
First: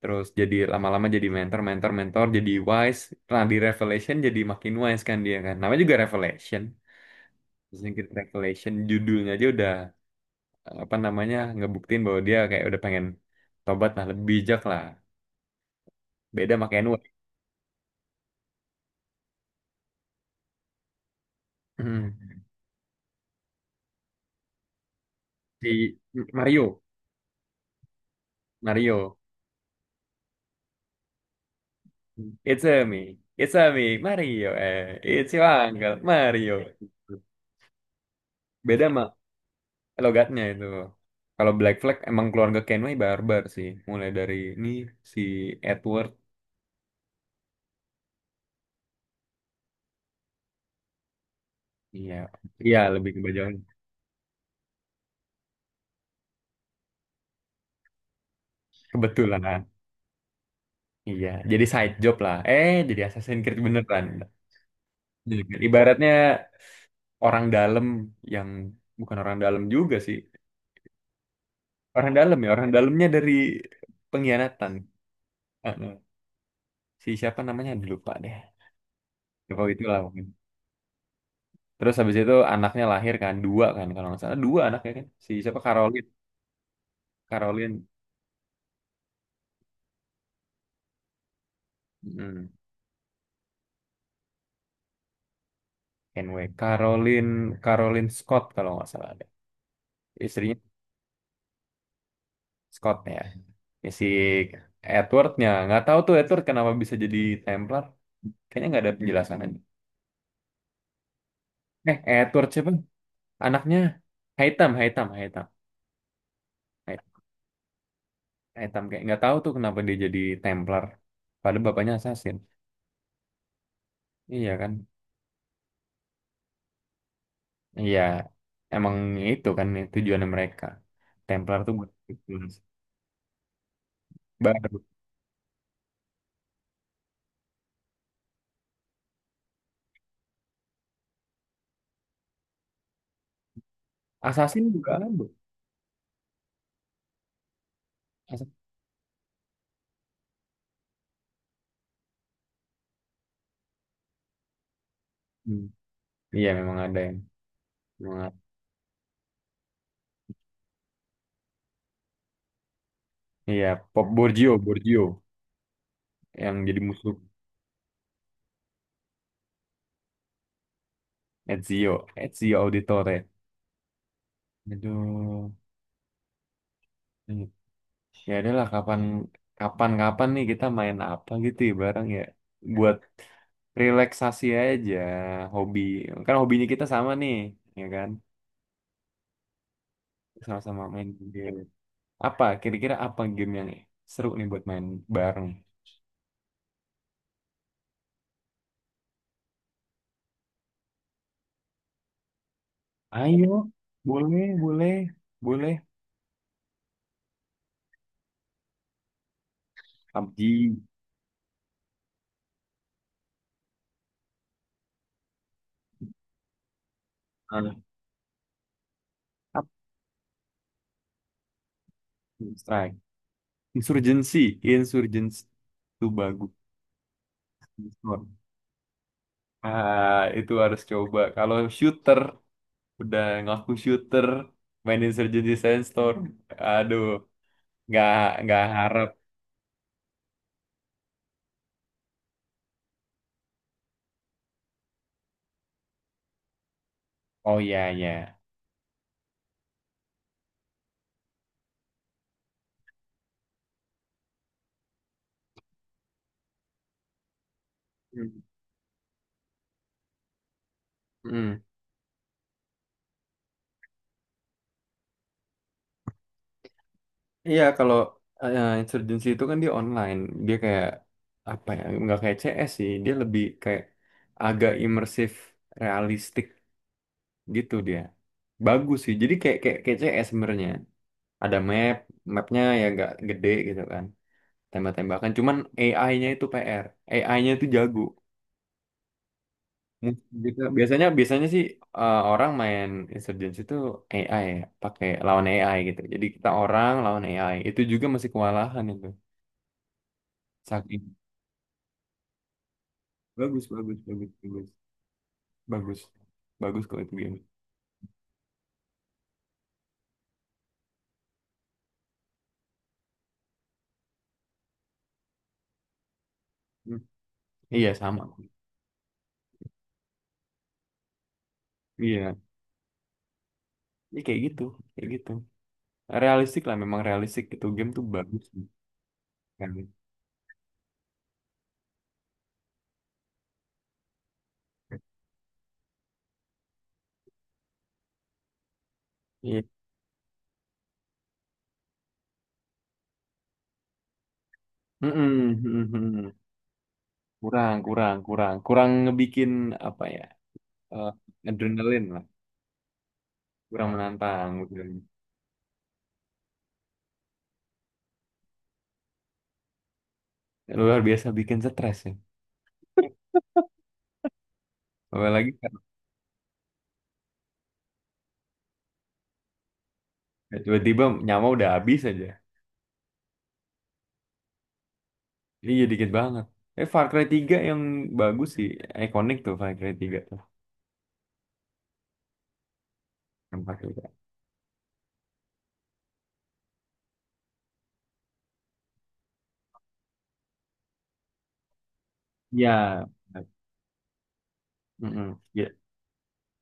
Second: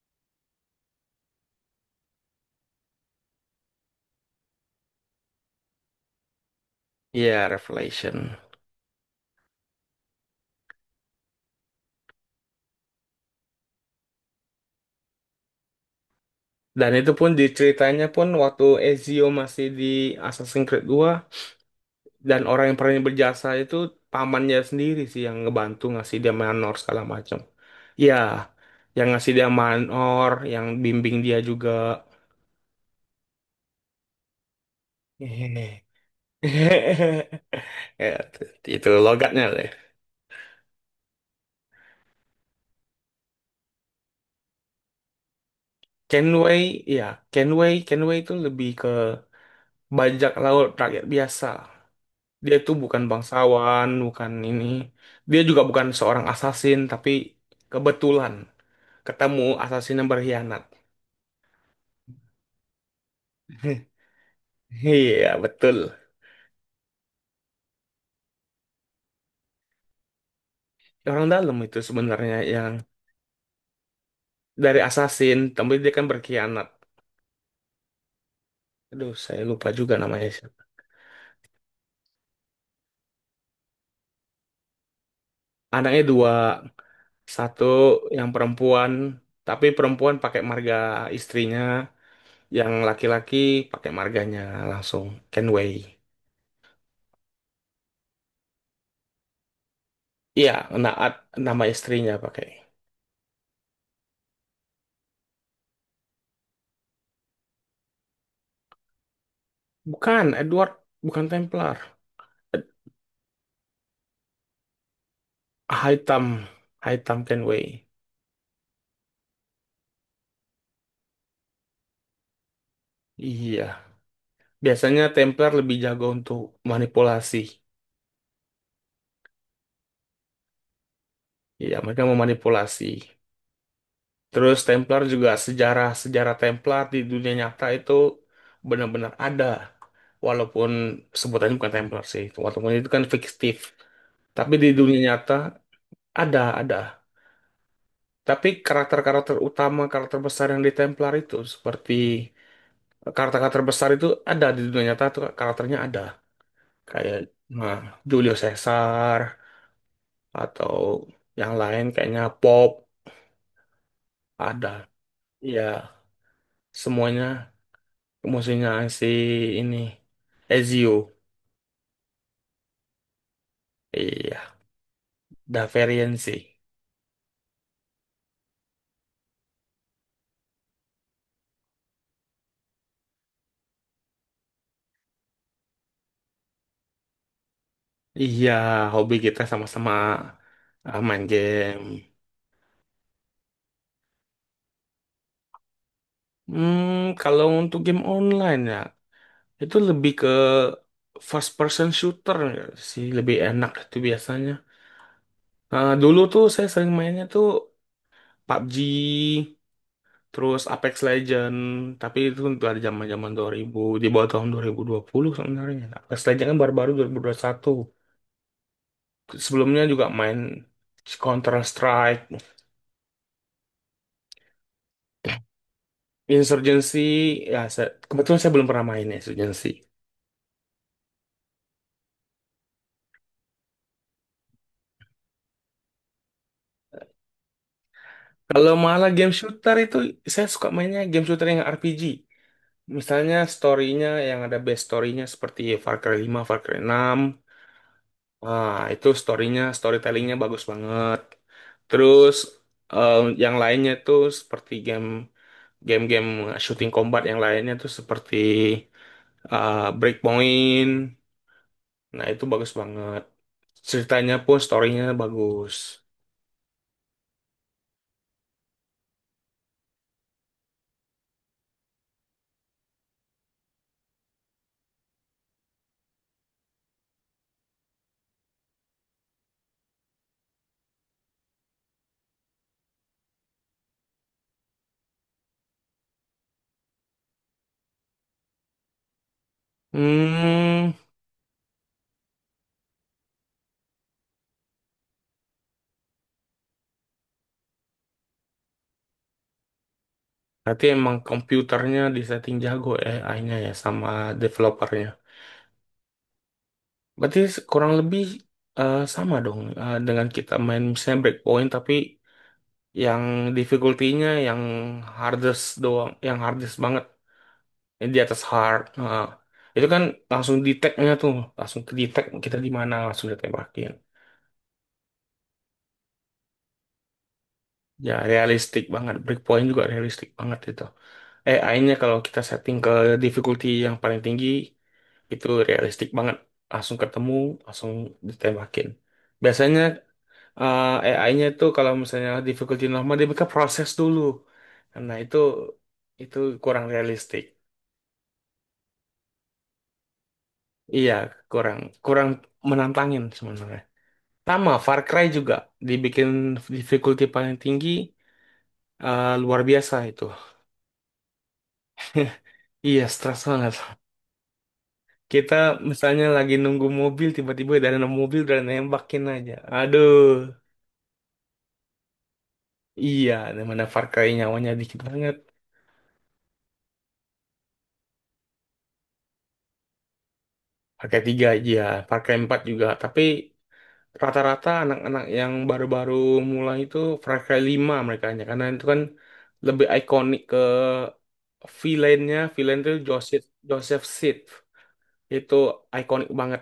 [SPEAKER 1] terus jadi lama-lama jadi mentor, mentor, mentor, jadi wise. Nah, di Revelation jadi makin wise kan dia kan. Namanya juga Revelation.
[SPEAKER 2] Iya,
[SPEAKER 1] Shingkiz
[SPEAKER 2] Revelation.
[SPEAKER 1] Revelation judulnya aja udah apa namanya ngebuktiin bahwa dia kayak udah pengen tobat lah lebih bijak lah beda sama
[SPEAKER 2] Dan
[SPEAKER 1] Kenwa
[SPEAKER 2] itu pun di ceritanya pun waktu Ezio masih di Assassin's Creed dua, dan orang yang paling berjasa itu pamannya sendiri sih, yang ngebantu
[SPEAKER 1] si
[SPEAKER 2] ngasih dia manor
[SPEAKER 1] Mario
[SPEAKER 2] segala macam. Iya, yang
[SPEAKER 1] Mario
[SPEAKER 2] ngasih dia manor, yang bimbing dia juga.
[SPEAKER 1] it's a me Mario eh it's your
[SPEAKER 2] Hehehe.
[SPEAKER 1] uncle Mario
[SPEAKER 2] Ya,
[SPEAKER 1] beda
[SPEAKER 2] itu
[SPEAKER 1] sama
[SPEAKER 2] logatnya.
[SPEAKER 1] logatnya itu kalau Black Flag emang keluarga Kenway barbar sih mulai dari ini si Edward
[SPEAKER 2] Kenway, ya, Kenway itu lebih ke bajak laut rakyat biasa.
[SPEAKER 1] iya
[SPEAKER 2] Dia itu
[SPEAKER 1] iya
[SPEAKER 2] bukan
[SPEAKER 1] lebih ke bajak laut.
[SPEAKER 2] bangsawan, bukan ini. Dia juga bukan seorang assassin, tapi kebetulan
[SPEAKER 1] Kebetulan
[SPEAKER 2] ketemu assassin yang berkhianat.
[SPEAKER 1] iya jadi side job lah eh jadi Assassin's Creed beneran.
[SPEAKER 2] Iya,
[SPEAKER 1] Iya.
[SPEAKER 2] betul.
[SPEAKER 1] Ibaratnya orang dalam yang bukan orang dalam juga sih.
[SPEAKER 2] Orang dalam itu
[SPEAKER 1] Orang
[SPEAKER 2] sebenarnya
[SPEAKER 1] dalam ya, orang
[SPEAKER 2] yang
[SPEAKER 1] dalamnya dari pengkhianatan.
[SPEAKER 2] dari assassin,
[SPEAKER 1] Eh,
[SPEAKER 2] tapi dia
[SPEAKER 1] eh.
[SPEAKER 2] kan berkhianat.
[SPEAKER 1] Si siapa namanya aduh, lupa deh.
[SPEAKER 2] Aduh, saya
[SPEAKER 1] Lupa
[SPEAKER 2] lupa juga
[SPEAKER 1] itulah mungkin.
[SPEAKER 2] namanya siapa.
[SPEAKER 1] Terus habis itu anaknya lahir kan dua kan kalau nggak salah dua anaknya kan. Si siapa
[SPEAKER 2] Anaknya
[SPEAKER 1] Caroline,
[SPEAKER 2] dua, satu
[SPEAKER 1] Caroline,
[SPEAKER 2] yang perempuan, tapi perempuan pakai marga istrinya.
[SPEAKER 1] hmm,
[SPEAKER 2] Yang laki-laki pakai marganya langsung Kenway.
[SPEAKER 1] anyway, Caroline, Caroline Scott kalau nggak salah ada.
[SPEAKER 2] Iya,
[SPEAKER 1] Istrinya
[SPEAKER 2] Naat nama istrinya pakai.
[SPEAKER 1] Scott ya. Ya, si Edwardnya nggak tahu tuh Edward kenapa bisa jadi Templar. Kayaknya nggak ada penjelasan aja.
[SPEAKER 2] Bukan Edward, bukan Templar.
[SPEAKER 1] Eh, Edward siapa?
[SPEAKER 2] Ed-
[SPEAKER 1] Anaknya Haitam, Haitam, Haitam,
[SPEAKER 2] Hitam,
[SPEAKER 1] Hai-
[SPEAKER 2] Hitam Kenway.
[SPEAKER 1] Haitam kayak nggak tahu tuh kenapa dia jadi Templar. Padahal bapaknya assassin.
[SPEAKER 2] Iya,
[SPEAKER 1] Iya kan?
[SPEAKER 2] biasanya Templar lebih jago untuk manipulasi.
[SPEAKER 1] Iya, emang itu kan tujuannya mereka. Templar tuh
[SPEAKER 2] Iya,
[SPEAKER 1] buat
[SPEAKER 2] mereka
[SPEAKER 1] influence.
[SPEAKER 2] memanipulasi. Terus
[SPEAKER 1] Baru.
[SPEAKER 2] Templar juga, sejarah-sejarah Templar di dunia nyata itu benar-benar ada. Walaupun sebutannya bukan Templar sih, walaupun itu kan fiktif. Tapi
[SPEAKER 1] Assassin
[SPEAKER 2] di
[SPEAKER 1] juga
[SPEAKER 2] dunia
[SPEAKER 1] ada.
[SPEAKER 2] nyata ada, ada. Tapi
[SPEAKER 1] Assassin.
[SPEAKER 2] karakter-karakter utama, karakter besar yang di Templar itu seperti karakter-karakter besar itu ada di dunia nyata tuh,
[SPEAKER 1] Hmm.
[SPEAKER 2] karakternya ada.
[SPEAKER 1] Iya memang ada
[SPEAKER 2] Kayak
[SPEAKER 1] yang.
[SPEAKER 2] nah,
[SPEAKER 1] Memang
[SPEAKER 2] Julio
[SPEAKER 1] ada.
[SPEAKER 2] Caesar atau yang lain kayaknya Pop,
[SPEAKER 1] Iya, Pop Borgio,
[SPEAKER 2] ada.
[SPEAKER 1] Borgio
[SPEAKER 2] Iya,
[SPEAKER 1] yang jadi musuh
[SPEAKER 2] semuanya musuhnya si ini, Ezio.
[SPEAKER 1] Ezio, Ezio Auditore.
[SPEAKER 2] Iya,
[SPEAKER 1] Aduh,
[SPEAKER 2] Daverian sih.
[SPEAKER 1] iya. Ya adalah kapan kapan kapan nih kita main apa gitu ya bareng ya buat relaksasi aja hobi kan hobinya kita sama nih ya kan
[SPEAKER 2] Iya, hobi kita sama-sama
[SPEAKER 1] sama-sama main
[SPEAKER 2] main
[SPEAKER 1] game
[SPEAKER 2] game.
[SPEAKER 1] apa kira-kira apa game yang seru nih buat main bareng
[SPEAKER 2] Hmm, kalau untuk game online ya, itu lebih ke first person shooter nggak sih, lebih
[SPEAKER 1] ayo
[SPEAKER 2] enak itu
[SPEAKER 1] boleh
[SPEAKER 2] biasanya.
[SPEAKER 1] boleh boleh
[SPEAKER 2] Nah, dulu tuh saya sering mainnya tuh PUBG, terus
[SPEAKER 1] PUBG
[SPEAKER 2] Apex Legend, tapi itu untuk ada zaman-zaman 2000, di bawah tahun 2020 sebenarnya. Apex Legend kan baru-baru 2021.
[SPEAKER 1] ah, apa?
[SPEAKER 2] Sebelumnya juga main Counter Strike,
[SPEAKER 1] Strike Insurgency Insurgency itu bagus
[SPEAKER 2] Insurgency, ya saya, kebetulan saya belum pernah main Insurgency.
[SPEAKER 1] ah itu harus coba kalau shooter udah ngaku shooter main Insurgency Sandstorm aduh nggak nggak
[SPEAKER 2] Kalau
[SPEAKER 1] harap
[SPEAKER 2] malah game shooter itu saya suka mainnya game shooter yang RPG. Misalnya story-nya yang ada best story-nya seperti Far Cry 5, Far Cry 6.
[SPEAKER 1] oh iya iya.
[SPEAKER 2] Ah, itu story-nya, storytelling-nya bagus banget. Terus eh, yang lainnya itu seperti game-game shooting combat yang lainnya tuh seperti
[SPEAKER 1] Hmm.
[SPEAKER 2] Breakpoint.
[SPEAKER 1] Hmm.
[SPEAKER 2] Nah, itu bagus banget. Ceritanya pun story-nya bagus.
[SPEAKER 1] Iya kalau Insurgency itu kan dia online dia kayak apa ya nggak kayak CS sih dia lebih kayak agak imersif realistik gitu dia bagus sih jadi kayak kayak, kayak CS sebenarnya ada map mapnya ya nggak gede gitu kan tembak-tembakan cuman AI-nya itu PR AI-nya itu jago. Mungkin gitu.
[SPEAKER 2] Hmm,
[SPEAKER 1] Biasanya biasanya sih orang main Insurgency itu AI ya, pakai lawan AI gitu. Jadi kita orang lawan AI. Itu juga masih kewalahan itu.
[SPEAKER 2] berarti
[SPEAKER 1] Saking
[SPEAKER 2] emang komputernya disetting jago ya AI-nya,
[SPEAKER 1] bagus
[SPEAKER 2] ya
[SPEAKER 1] bagus
[SPEAKER 2] sama
[SPEAKER 1] bagus bagus
[SPEAKER 2] developernya.
[SPEAKER 1] bagus bagus kalau itu game.
[SPEAKER 2] Berarti kurang lebih sama dong dengan kita main misalnya breakpoint, tapi yang difficulty-nya yang hardest doang, yang hardest
[SPEAKER 1] Hmm.
[SPEAKER 2] banget,
[SPEAKER 1] Iya
[SPEAKER 2] yang di
[SPEAKER 1] sama.
[SPEAKER 2] atas hard. Nah, itu kan langsung detect-nya tuh, langsung ke detect
[SPEAKER 1] Iya.
[SPEAKER 2] kita di mana, langsung ditembakin.
[SPEAKER 1] Ini kayak gitu, kayak gitu. Realistik lah memang realistik itu game tuh
[SPEAKER 2] Ya
[SPEAKER 1] bagus sih,
[SPEAKER 2] realistik banget, breakpoint
[SPEAKER 1] kan.
[SPEAKER 2] juga realistik banget itu. AI-nya kalau kita setting ke difficulty yang paling tinggi itu realistik banget, langsung ketemu, langsung ditembakin.
[SPEAKER 1] Iya.
[SPEAKER 2] Biasanya eh, AI-nya itu kalau misalnya difficulty normal dia mereka proses dulu. Nah, itu
[SPEAKER 1] Mm-mm, mm-mm.
[SPEAKER 2] itu kurang realistik.
[SPEAKER 1] Kurang kurang kurang kurang ngebikin apa ya? eh,
[SPEAKER 2] Iya, kurang
[SPEAKER 1] adrenalin lah,
[SPEAKER 2] kurang menantangin sebenarnya.
[SPEAKER 1] kurang menantang
[SPEAKER 2] Sama
[SPEAKER 1] gitu.
[SPEAKER 2] Far Cry juga dibikin difficulty paling tinggi, luar biasa itu.
[SPEAKER 1] Luar biasa bikin stres ya.
[SPEAKER 2] Iya, stres banget.
[SPEAKER 1] Apalagi
[SPEAKER 2] Kita
[SPEAKER 1] kalau
[SPEAKER 2] misalnya lagi nunggu mobil, tiba-tiba dari nemu mobil udah nembakin aja. Aduh.
[SPEAKER 1] tiba-tiba nyawa udah habis aja.
[SPEAKER 2] Iya, dimana Far Cry nyawanya dikit banget.
[SPEAKER 1] Iya dikit banget. Eh Far Cry tiga yang bagus sih, ikonik tuh Far Cry tiga tuh.
[SPEAKER 2] Far Cry 3 iya, Far Cry 4 juga, tapi
[SPEAKER 1] Yang Far Cry 3.
[SPEAKER 2] rata-rata anak-anak yang baru-baru mulai itu Far 5, mereka hanya karena itu kan lebih ikonik ke villainnya.
[SPEAKER 1] Iya.
[SPEAKER 2] Villain itu Joseph Joseph Seed
[SPEAKER 1] Mm-mm.
[SPEAKER 2] itu
[SPEAKER 1] Ya,
[SPEAKER 2] ikonik banget.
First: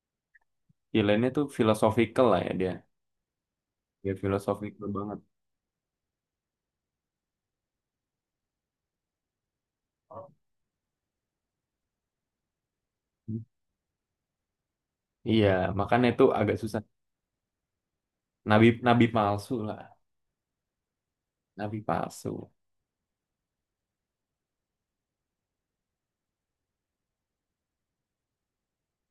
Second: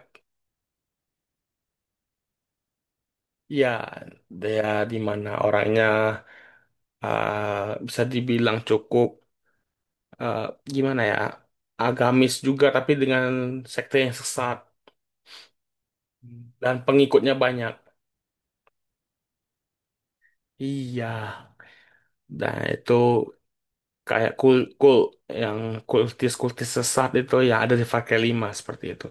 [SPEAKER 1] pilihannya tuh philosophical lah ya dia.
[SPEAKER 2] Ya,
[SPEAKER 1] Dia
[SPEAKER 2] dia
[SPEAKER 1] philosophical
[SPEAKER 2] di
[SPEAKER 1] banget.
[SPEAKER 2] mana orangnya, bisa dibilang cukup, eh, gimana ya, agamis juga tapi dengan
[SPEAKER 1] Hmm.
[SPEAKER 2] sekte yang sesat
[SPEAKER 1] Iya, makanya itu agak
[SPEAKER 2] dan
[SPEAKER 1] susah.
[SPEAKER 2] pengikutnya banyak,
[SPEAKER 1] Nabi nabi palsu lah,
[SPEAKER 2] iya.
[SPEAKER 1] nabi palsu.
[SPEAKER 2] Nah, itu kayak yang kultis-kultis sesat itu, ya ada di Far Cry 5 seperti itu.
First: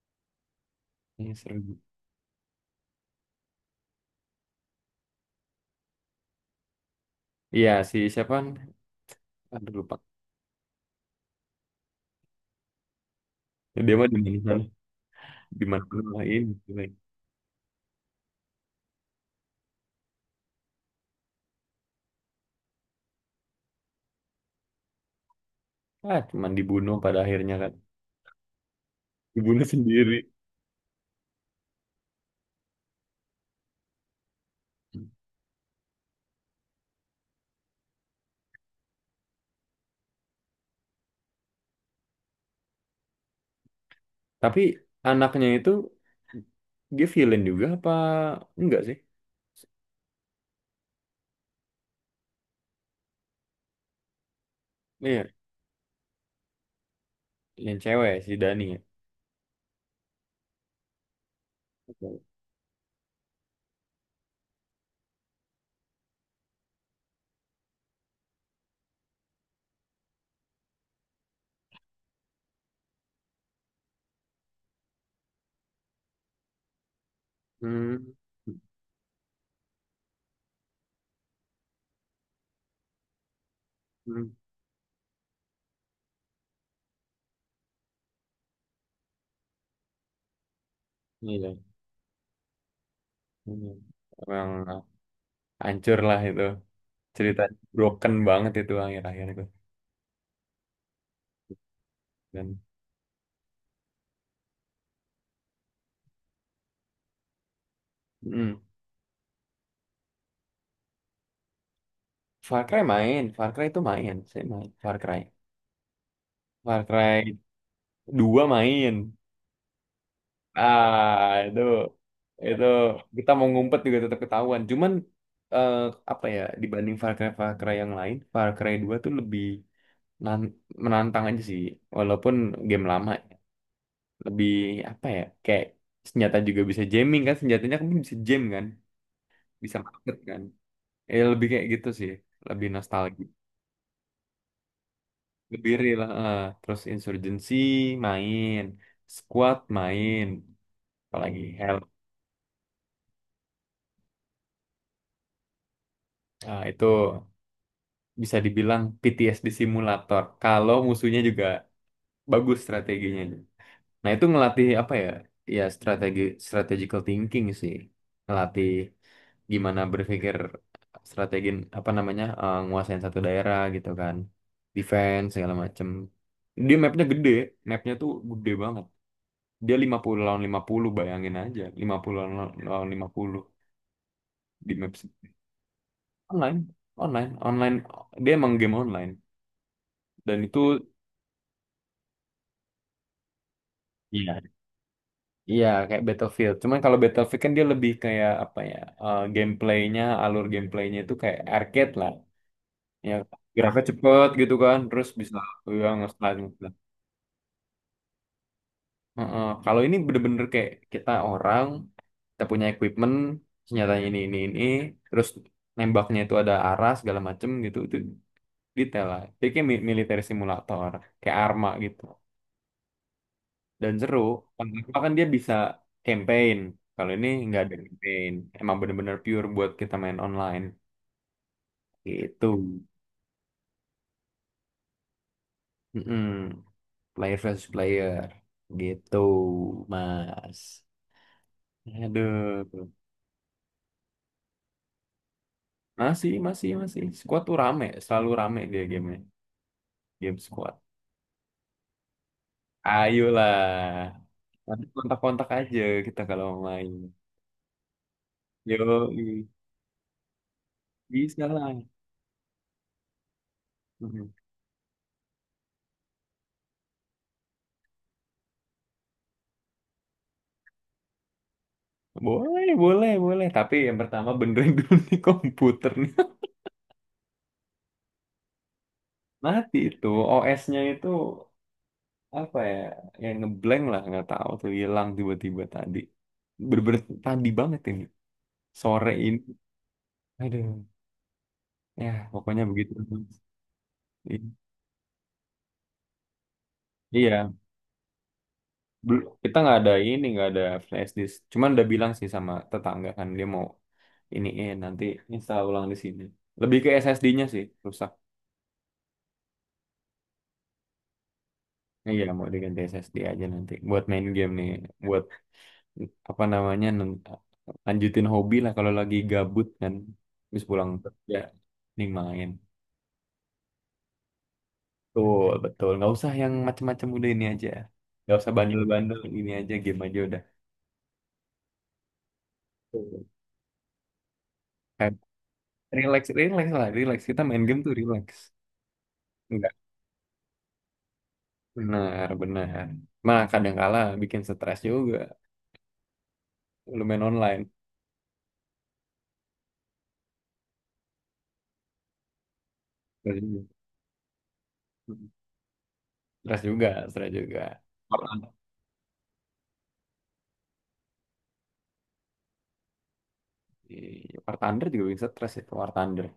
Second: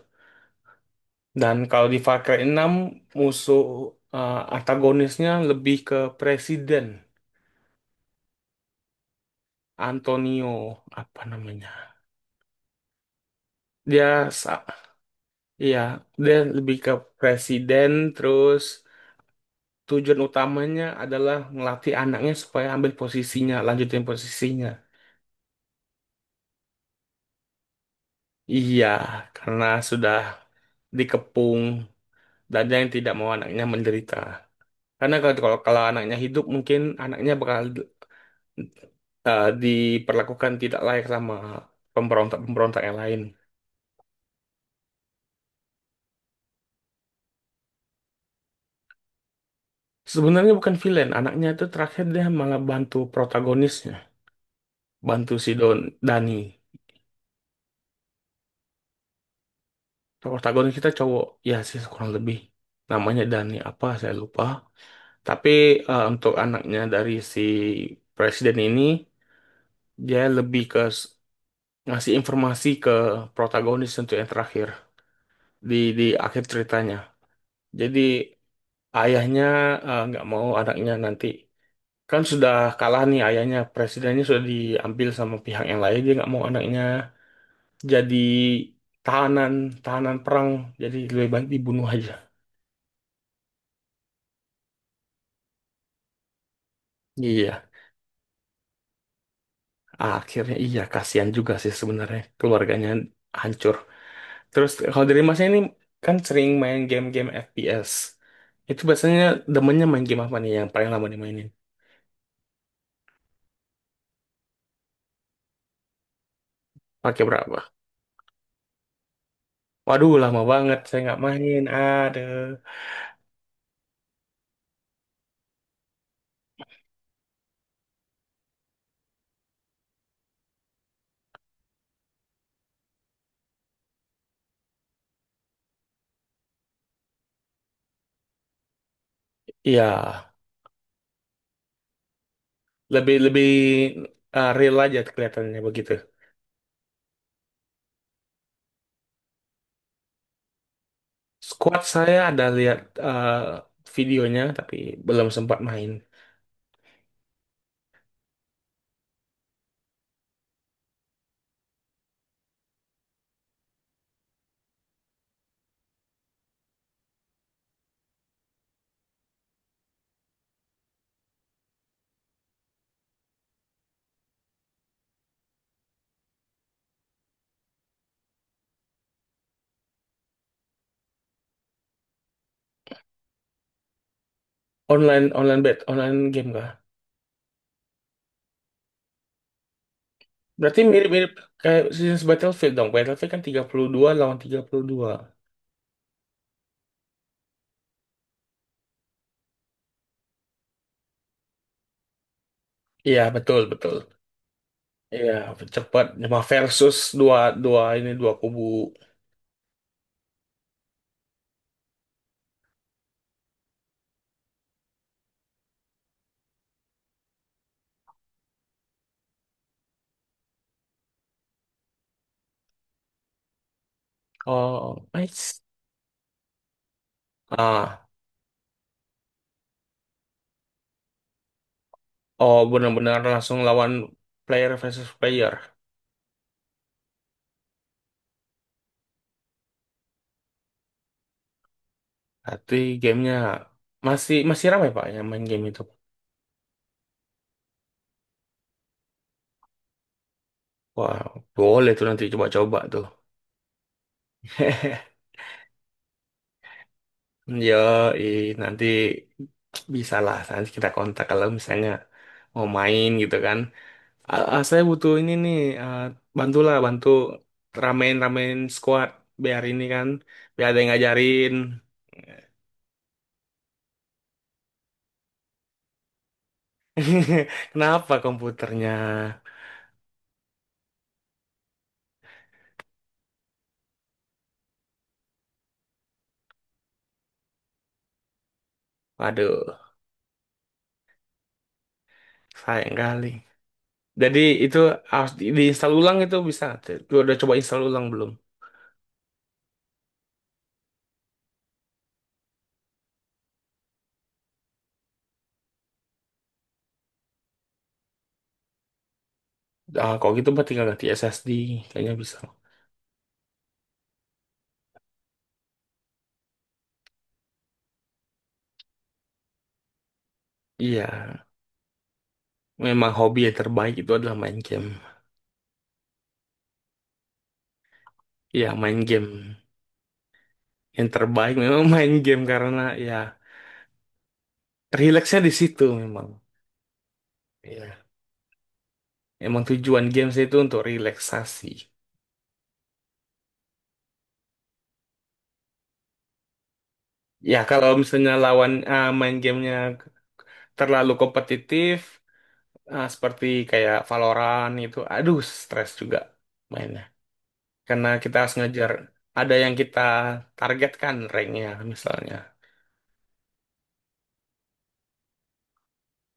[SPEAKER 1] Ini
[SPEAKER 2] Dan
[SPEAKER 1] seru.
[SPEAKER 2] kalau di Far Cry 6, musuh, antagonisnya lebih ke presiden
[SPEAKER 1] Iya si siapa? Aduh lupa.
[SPEAKER 2] Antonio apa namanya.
[SPEAKER 1] Dia
[SPEAKER 2] Dia
[SPEAKER 1] mah di mana?
[SPEAKER 2] sa-
[SPEAKER 1] Di
[SPEAKER 2] iya,
[SPEAKER 1] mana
[SPEAKER 2] dia lebih
[SPEAKER 1] ini?
[SPEAKER 2] ke presiden, terus tujuan utamanya adalah ngelatih anaknya supaya ambil posisinya, lanjutin posisinya.
[SPEAKER 1] Ah, cuman dibunuh pada akhirnya kan.
[SPEAKER 2] Iya,
[SPEAKER 1] Ibunya
[SPEAKER 2] karena sudah
[SPEAKER 1] sendiri.
[SPEAKER 2] dikepung dan dia yang tidak mau anaknya menderita. Karena kalau kalau kalau anaknya hidup mungkin anaknya bakal, diperlakukan tidak layak sama pemberontak-pemberontak yang lain.
[SPEAKER 1] Tapi anaknya itu dia villain juga apa enggak sih?
[SPEAKER 2] Sebenarnya bukan villain, anaknya itu terakhir dia malah bantu protagonisnya,
[SPEAKER 1] Iya,
[SPEAKER 2] bantu si Dani.
[SPEAKER 1] yang cewek si Dani ya.
[SPEAKER 2] Protagonis kita cowok, ya sih kurang lebih. Namanya Dani apa, saya lupa. Tapi, untuk anaknya dari si presiden ini, dia lebih ke ngasih informasi ke protagonis untuk yang terakhir, di di akhir ceritanya. Jadi
[SPEAKER 1] Hmm.
[SPEAKER 2] ayahnya, nggak mau anaknya nanti. Kan sudah kalah nih ayahnya, presidennya
[SPEAKER 1] Hmm.
[SPEAKER 2] sudah diambil sama pihak yang lain, dia nggak mau anaknya jadi tahanan tahanan perang, jadi lebih baik
[SPEAKER 1] Iya.
[SPEAKER 2] dibunuh aja.
[SPEAKER 1] Hmm. Emang hancur lah itu. Cerita
[SPEAKER 2] Iya,
[SPEAKER 1] broken banget itu akhir-akhir itu.
[SPEAKER 2] akhirnya iya kasihan juga sih sebenarnya,
[SPEAKER 1] Dan
[SPEAKER 2] keluarganya hancur. Terus kalau dari masnya ini kan sering main game-game FPS
[SPEAKER 1] hmm.
[SPEAKER 2] itu, biasanya demennya main game apa nih yang paling lama dimainin,
[SPEAKER 1] Far Cry main, Far Cry itu main, saya main Far Cry. Far
[SPEAKER 2] pakai
[SPEAKER 1] Cry
[SPEAKER 2] berapa?
[SPEAKER 1] dua main.
[SPEAKER 2] Waduh, lama banget saya nggak
[SPEAKER 1] Ah,
[SPEAKER 2] main. Aduh,
[SPEAKER 1] itu kita mau ngumpet juga tetap ketahuan. Cuman eh, apa ya dibanding Far Cry Far Cry yang lain, Far Cry 2 tuh lebih nan- menantang aja sih. Walaupun game lama, lebih apa ya kayak senjata juga bisa jamming kan, senjatanya kan bisa jam kan, bisa
[SPEAKER 2] iya,
[SPEAKER 1] market kan. Lebih kayak gitu sih, lebih
[SPEAKER 2] lebih
[SPEAKER 1] nostalgia,
[SPEAKER 2] lebih real aja kelihatannya
[SPEAKER 1] lebih
[SPEAKER 2] begitu.
[SPEAKER 1] real. Eh. Terus Insurgency main, Squad main, apalagi Hell.
[SPEAKER 2] Squad saya ada lihat, eh, videonya tapi belum sempat main.
[SPEAKER 1] Ah, itu bisa dibilang PTSD simulator kalau musuhnya juga bagus strateginya. Nah, itu ngelatih apa ya? Ya strategical thinking sih. Ngelatih gimana berpikir strategi apa namanya? Nguasain satu daerah gitu kan. Defense segala macem. Dia mapnya gede, mapnya tuh gede banget. Dia 50 lawan 50 bayangin aja. Lima puluh lawan lawan 50 di maps
[SPEAKER 2] Online online bet, online game
[SPEAKER 1] online,
[SPEAKER 2] kah?
[SPEAKER 1] online. Dia emang game online dan itu.
[SPEAKER 2] Berarti mirip-mirip kayak sejenis Battlefield dong. Battlefield kan 32 lawan
[SPEAKER 1] Iya.
[SPEAKER 2] 32.
[SPEAKER 1] Iya, kayak Battlefield. Cuman kalau Battlefield kan dia lebih kayak apa ya? Gameplaynya, alur gameplaynya itu kayak arcade lah. Ya,
[SPEAKER 2] Iya, betul,
[SPEAKER 1] geraknya
[SPEAKER 2] betul.
[SPEAKER 1] cepet gitu kan, terus
[SPEAKER 2] Iya,
[SPEAKER 1] bisa ya
[SPEAKER 2] cepat,
[SPEAKER 1] nge-slide
[SPEAKER 2] cuma
[SPEAKER 1] nge-slide.
[SPEAKER 2] versus dua dua ini dua kubu.
[SPEAKER 1] Heeh. Kalau ini bener-bener kayak kita orang, kita punya equipment, senjatanya ini, terus nembaknya itu ada arah segala macem gitu. Itu detail lah. Jadi kayak military simulator, kayak Arma gitu. Dan seru. Apa
[SPEAKER 2] Oh,
[SPEAKER 1] kan dia bisa
[SPEAKER 2] nice.
[SPEAKER 1] campaign. Kalau ini nggak ada
[SPEAKER 2] Ah,
[SPEAKER 1] campaign. Emang bener-bener pure buat kita main online. Gitu.
[SPEAKER 2] oh benar-benar langsung lawan player versus player.
[SPEAKER 1] Mm-mm. Player versus player. Gitu, Mas.
[SPEAKER 2] Berarti
[SPEAKER 1] Aduh.
[SPEAKER 2] gamenya masih masih ramai, Pak, yang main game itu.
[SPEAKER 1] Masih, masih, masih. Squad tuh rame. Selalu rame dia gamenya. Game squad.
[SPEAKER 2] Wah, boleh tuh nanti coba-coba tuh.
[SPEAKER 1] Ayolah. Nanti kontak-kontak aja kita kalau mau main.
[SPEAKER 2] Yoi, nanti
[SPEAKER 1] Yo,
[SPEAKER 2] bisa lah, nanti kita kontak
[SPEAKER 1] bisa
[SPEAKER 2] kalau
[SPEAKER 1] lah.
[SPEAKER 2] misalnya mau main gitu kan.
[SPEAKER 1] Mm.
[SPEAKER 2] Ah, ah, saya butuh ini nih, ah, bantulah, bantu ramein-ramein squad biar ini kan, biar ada yang ngajarin.
[SPEAKER 1] Boleh, boleh, boleh. Tapi yang pertama benerin dulu nih komputer
[SPEAKER 2] Kenapa komputernya?
[SPEAKER 1] mati itu, OS-nya itu apa ya, yang ngeblank lah, nggak tahu tuh hilang tiba-tiba tadi, berber tadi banget ini sore ini,
[SPEAKER 2] Waduh,
[SPEAKER 1] aduh, ya pokoknya begitu.
[SPEAKER 2] sayang kali. Jadi
[SPEAKER 1] I-
[SPEAKER 2] itu harus diinstal ulang itu bisa. Tuh, udah
[SPEAKER 1] iya.
[SPEAKER 2] coba install ulang belum?
[SPEAKER 1] Kita nggak ada ini, nggak ada flash disk, cuman udah bilang sih sama tetangga kan, dia mau ini, nanti install ulang di sini. Lebih ke SSD-nya sih rusak.
[SPEAKER 2] Ah, kalau gitu mah tinggal ganti SSD, kayaknya
[SPEAKER 1] Iya,
[SPEAKER 2] bisa.
[SPEAKER 1] mau diganti SSD aja nanti buat main game nih, buat apa namanya, lanjutin hobi lah kalau lagi gabut kan, habis pulang
[SPEAKER 2] Iya,
[SPEAKER 1] kerja nih main
[SPEAKER 2] memang hobi yang terbaik itu adalah main game.
[SPEAKER 1] tuh. Betul, nggak usah yang macem-macem, udah ini aja, nggak usah
[SPEAKER 2] Ya, main
[SPEAKER 1] bandel-bandel, ini
[SPEAKER 2] game.
[SPEAKER 1] aja, game aja udah.
[SPEAKER 2] Yang terbaik memang main game karena ya,
[SPEAKER 1] Betul. Kayak
[SPEAKER 2] rileksnya di situ
[SPEAKER 1] relax
[SPEAKER 2] memang.
[SPEAKER 1] relax lah, relax, kita main game tuh
[SPEAKER 2] Ya,
[SPEAKER 1] relax.
[SPEAKER 2] emang
[SPEAKER 1] Enggak,
[SPEAKER 2] tujuan games itu untuk relaksasi.
[SPEAKER 1] benar benar mah kadang kala bikin stres juga lu main
[SPEAKER 2] Ya,
[SPEAKER 1] online.
[SPEAKER 2] kalau misalnya lawan, main gamenya terlalu kompetitif,
[SPEAKER 1] Stres
[SPEAKER 2] seperti
[SPEAKER 1] juga,
[SPEAKER 2] kayak Valorant itu, aduh, stres juga
[SPEAKER 1] stres juga,
[SPEAKER 2] mainnya.
[SPEAKER 1] stres juga.
[SPEAKER 2] Karena
[SPEAKER 1] War
[SPEAKER 2] kita
[SPEAKER 1] Thunder.
[SPEAKER 2] harus ngejar ada yang kita targetkan ranknya misalnya.
[SPEAKER 1] Iya, War Thunder juga bikin stres itu, War Thunder.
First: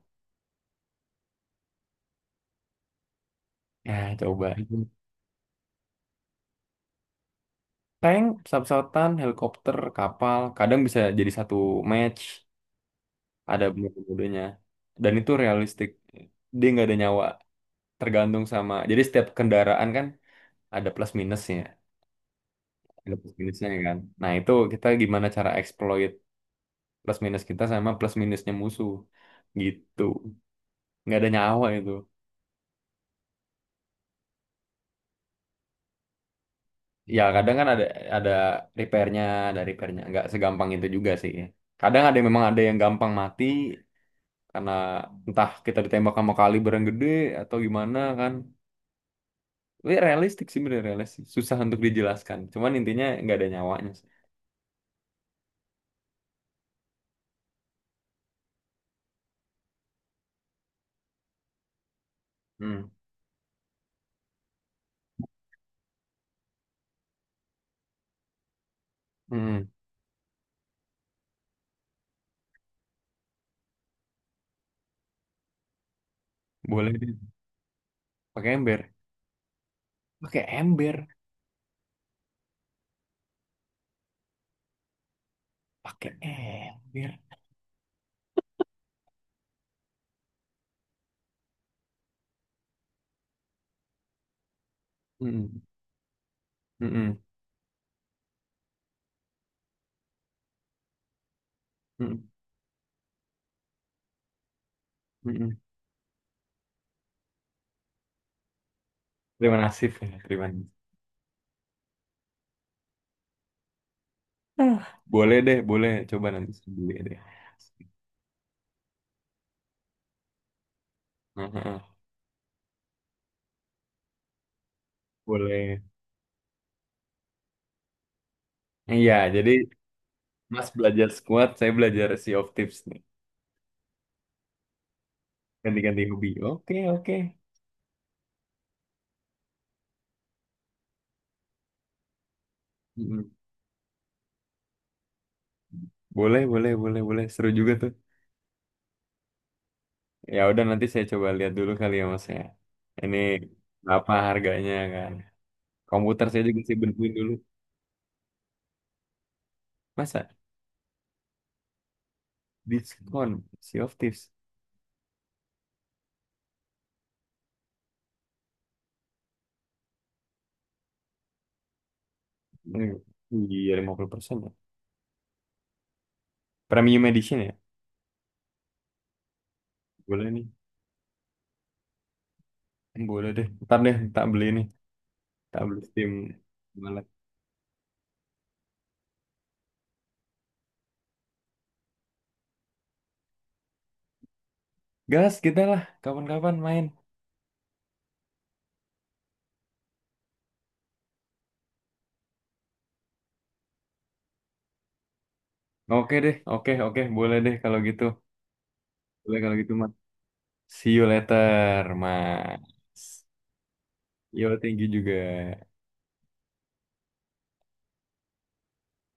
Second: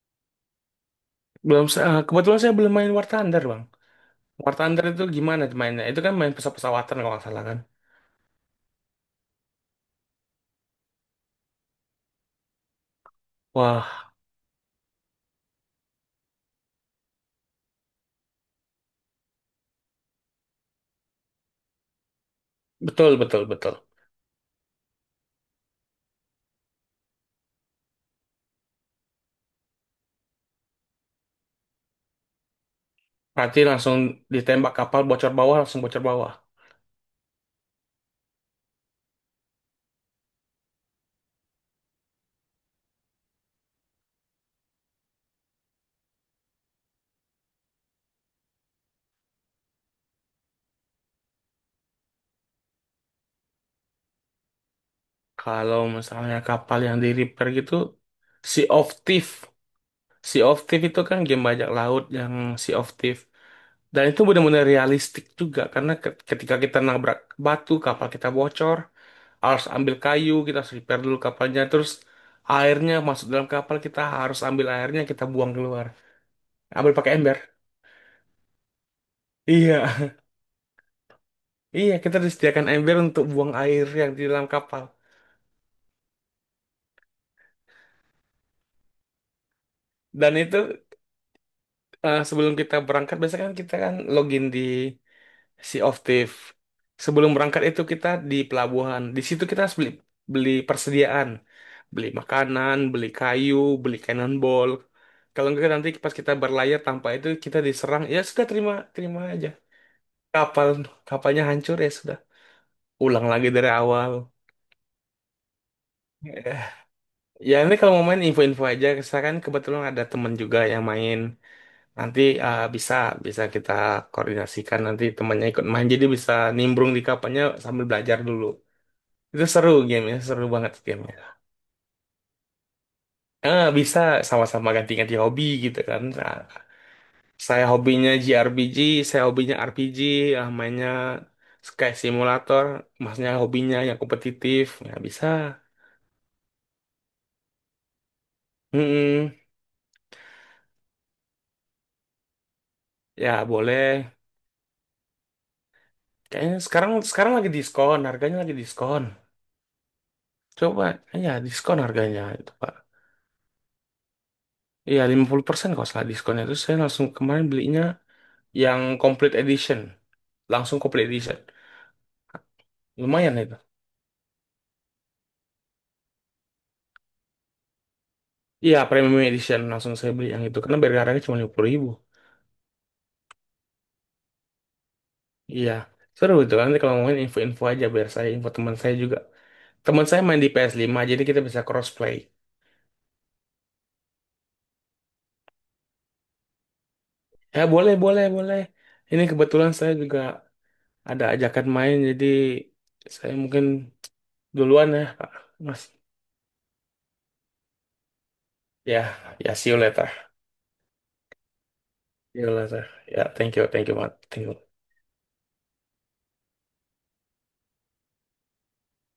[SPEAKER 2] Belum, kebetulan saya belum main War Thunder, Bang.
[SPEAKER 1] Ya,
[SPEAKER 2] War
[SPEAKER 1] coba.
[SPEAKER 2] Thunder itu gimana mainnya? Itu kan main pesawat-pesawatan kalau nggak salah kan?
[SPEAKER 1] Tank, pesawat-pesawatan, helikopter, kapal, kadang bisa jadi satu match, ada
[SPEAKER 2] Wah,
[SPEAKER 1] mode-modenya. Dan itu realistik, dia nggak ada nyawa, tergantung sama, jadi setiap kendaraan kan ada plus minusnya, ada
[SPEAKER 2] betul,
[SPEAKER 1] plus
[SPEAKER 2] betul,
[SPEAKER 1] minusnya
[SPEAKER 2] betul.
[SPEAKER 1] kan. Nah itu kita gimana cara exploit plus minus kita sama plus minusnya musuh, gitu. Nggak ada nyawa itu.
[SPEAKER 2] Berarti langsung ditembak kapal bocor bawah, langsung bocor bawah.
[SPEAKER 1] Ya kadang kan ada repairnya, ada repairnya, nggak segampang itu juga sih. Kadang ada yang memang ada yang gampang mati, karena entah kita ditembak sama kaliber yang gede atau gimana kan. Tapi realistik sih, bener realistik, susah untuk dijelaskan, cuman intinya nggak ada nyawanya sih.
[SPEAKER 2] Kalau misalnya kapal yang di repair gitu, Sea of Thief. Sea of Thief itu kan game bajak laut yang Sea
[SPEAKER 1] Hmm.
[SPEAKER 2] of Thief. Dan itu benar-benar realistik juga, karena ketika kita nabrak batu, kapal kita bocor,
[SPEAKER 1] Hmm.
[SPEAKER 2] harus ambil kayu, kita harus repair dulu kapalnya, terus airnya masuk dalam kapal, kita harus ambil airnya, kita buang keluar.
[SPEAKER 1] Boleh
[SPEAKER 2] Ambil pakai
[SPEAKER 1] deh.
[SPEAKER 2] ember.
[SPEAKER 1] Pakai ember,
[SPEAKER 2] Iya,
[SPEAKER 1] pakai ember,
[SPEAKER 2] iya kita disediakan ember untuk buang air yang di dalam kapal.
[SPEAKER 1] pakai ember.
[SPEAKER 2] Dan itu, sebelum kita berangkat, biasanya kan kita kan login di
[SPEAKER 1] Hmm.
[SPEAKER 2] Sea of Thief.
[SPEAKER 1] Hmm.
[SPEAKER 2] Sebelum berangkat itu kita di pelabuhan. Di situ kita harus beli beli persediaan, beli
[SPEAKER 1] Hmm.
[SPEAKER 2] makanan, beli kayu, beli cannonball. Kalau
[SPEAKER 1] Hmm.
[SPEAKER 2] enggak nanti pas kita berlayar tanpa itu kita diserang. Ya sudah, terima terima aja.
[SPEAKER 1] Terima kasih ya, terima kasih.
[SPEAKER 2] Kapal kapalnya hancur ya sudah. Ulang lagi dari awal.
[SPEAKER 1] Ah. Boleh deh, boleh, coba
[SPEAKER 2] Ya.
[SPEAKER 1] nanti saya beli deh.
[SPEAKER 2] Ya nanti kalau mau main info-info aja, saya kan kebetulan ada temen juga yang main.
[SPEAKER 1] Heeh.
[SPEAKER 2] Nanti, bisa bisa kita koordinasikan, nanti temannya ikut
[SPEAKER 1] Boleh.
[SPEAKER 2] main, jadi bisa nimbrung di kapannya sambil belajar dulu.
[SPEAKER 1] Iya,
[SPEAKER 2] Itu
[SPEAKER 1] jadi
[SPEAKER 2] seru gamenya, seru
[SPEAKER 1] Mas
[SPEAKER 2] banget
[SPEAKER 1] belajar
[SPEAKER 2] gamenya.
[SPEAKER 1] squat, saya belajar Sea of Tips nih.
[SPEAKER 2] Bisa sama-sama ganti-ganti hobi gitu
[SPEAKER 1] Ganti-ganti
[SPEAKER 2] kan.
[SPEAKER 1] hobi,
[SPEAKER 2] Nah,
[SPEAKER 1] oke, oke.
[SPEAKER 2] saya hobinya JRPG, saya hobinya RPG, ah, mainnya Sky Simulator,
[SPEAKER 1] Mm-mm.
[SPEAKER 2] masnya hobinya yang kompetitif, ya bisa.
[SPEAKER 1] Boleh, boleh, boleh, boleh. Seru juga tuh.
[SPEAKER 2] Mm-mm.
[SPEAKER 1] Ya udah nanti saya coba lihat dulu kali ya Mas ya. Ini
[SPEAKER 2] Ya
[SPEAKER 1] apa
[SPEAKER 2] boleh.
[SPEAKER 1] harganya kan. Komputer saya
[SPEAKER 2] Kayaknya
[SPEAKER 1] juga sih
[SPEAKER 2] sekarang
[SPEAKER 1] bentuin dulu.
[SPEAKER 2] sekarang lagi diskon, harganya lagi diskon.
[SPEAKER 1] Masa
[SPEAKER 2] Coba, ya diskon harganya itu, Pak.
[SPEAKER 1] diskon Sea of Thieves?
[SPEAKER 2] Iya, 50% kalau salah diskonnya. Terus saya langsung kemarin belinya yang complete edition. Langsung complete edition.
[SPEAKER 1] Hmm.
[SPEAKER 2] Lumayan itu.
[SPEAKER 1] Iya, 50% ya. Premium Edition ya?
[SPEAKER 2] Iya, premium edition langsung saya beli
[SPEAKER 1] Boleh
[SPEAKER 2] yang
[SPEAKER 1] nih.
[SPEAKER 2] itu. Karena biar harganya cuma 50 ribu.
[SPEAKER 1] Boleh deh. Ntar deh, tak beli nih. Tak
[SPEAKER 2] Iya.
[SPEAKER 1] beli Steam
[SPEAKER 2] Seru itu kan. Nanti kalau
[SPEAKER 1] Wallet.
[SPEAKER 2] ngomongin info-info aja biar saya info teman saya juga. Teman saya main di PS5 jadi kita bisa crossplay.
[SPEAKER 1] Gas kita lah, kapan-kapan main.
[SPEAKER 2] Ya boleh, boleh, boleh. Ini kebetulan saya juga ada ajakan main jadi saya mungkin duluan ya Pak. Mas.
[SPEAKER 1] Oke deh, oke, oke. Boleh deh kalau gitu.
[SPEAKER 2] Ya,
[SPEAKER 1] Boleh
[SPEAKER 2] ya
[SPEAKER 1] kalau
[SPEAKER 2] see
[SPEAKER 1] gitu,
[SPEAKER 2] you
[SPEAKER 1] Mas.
[SPEAKER 2] later.
[SPEAKER 1] See you later,
[SPEAKER 2] Yola,
[SPEAKER 1] Mas.
[SPEAKER 2] ya, thank you, Mat. Thank
[SPEAKER 1] Yo,
[SPEAKER 2] you.
[SPEAKER 1] thank you juga.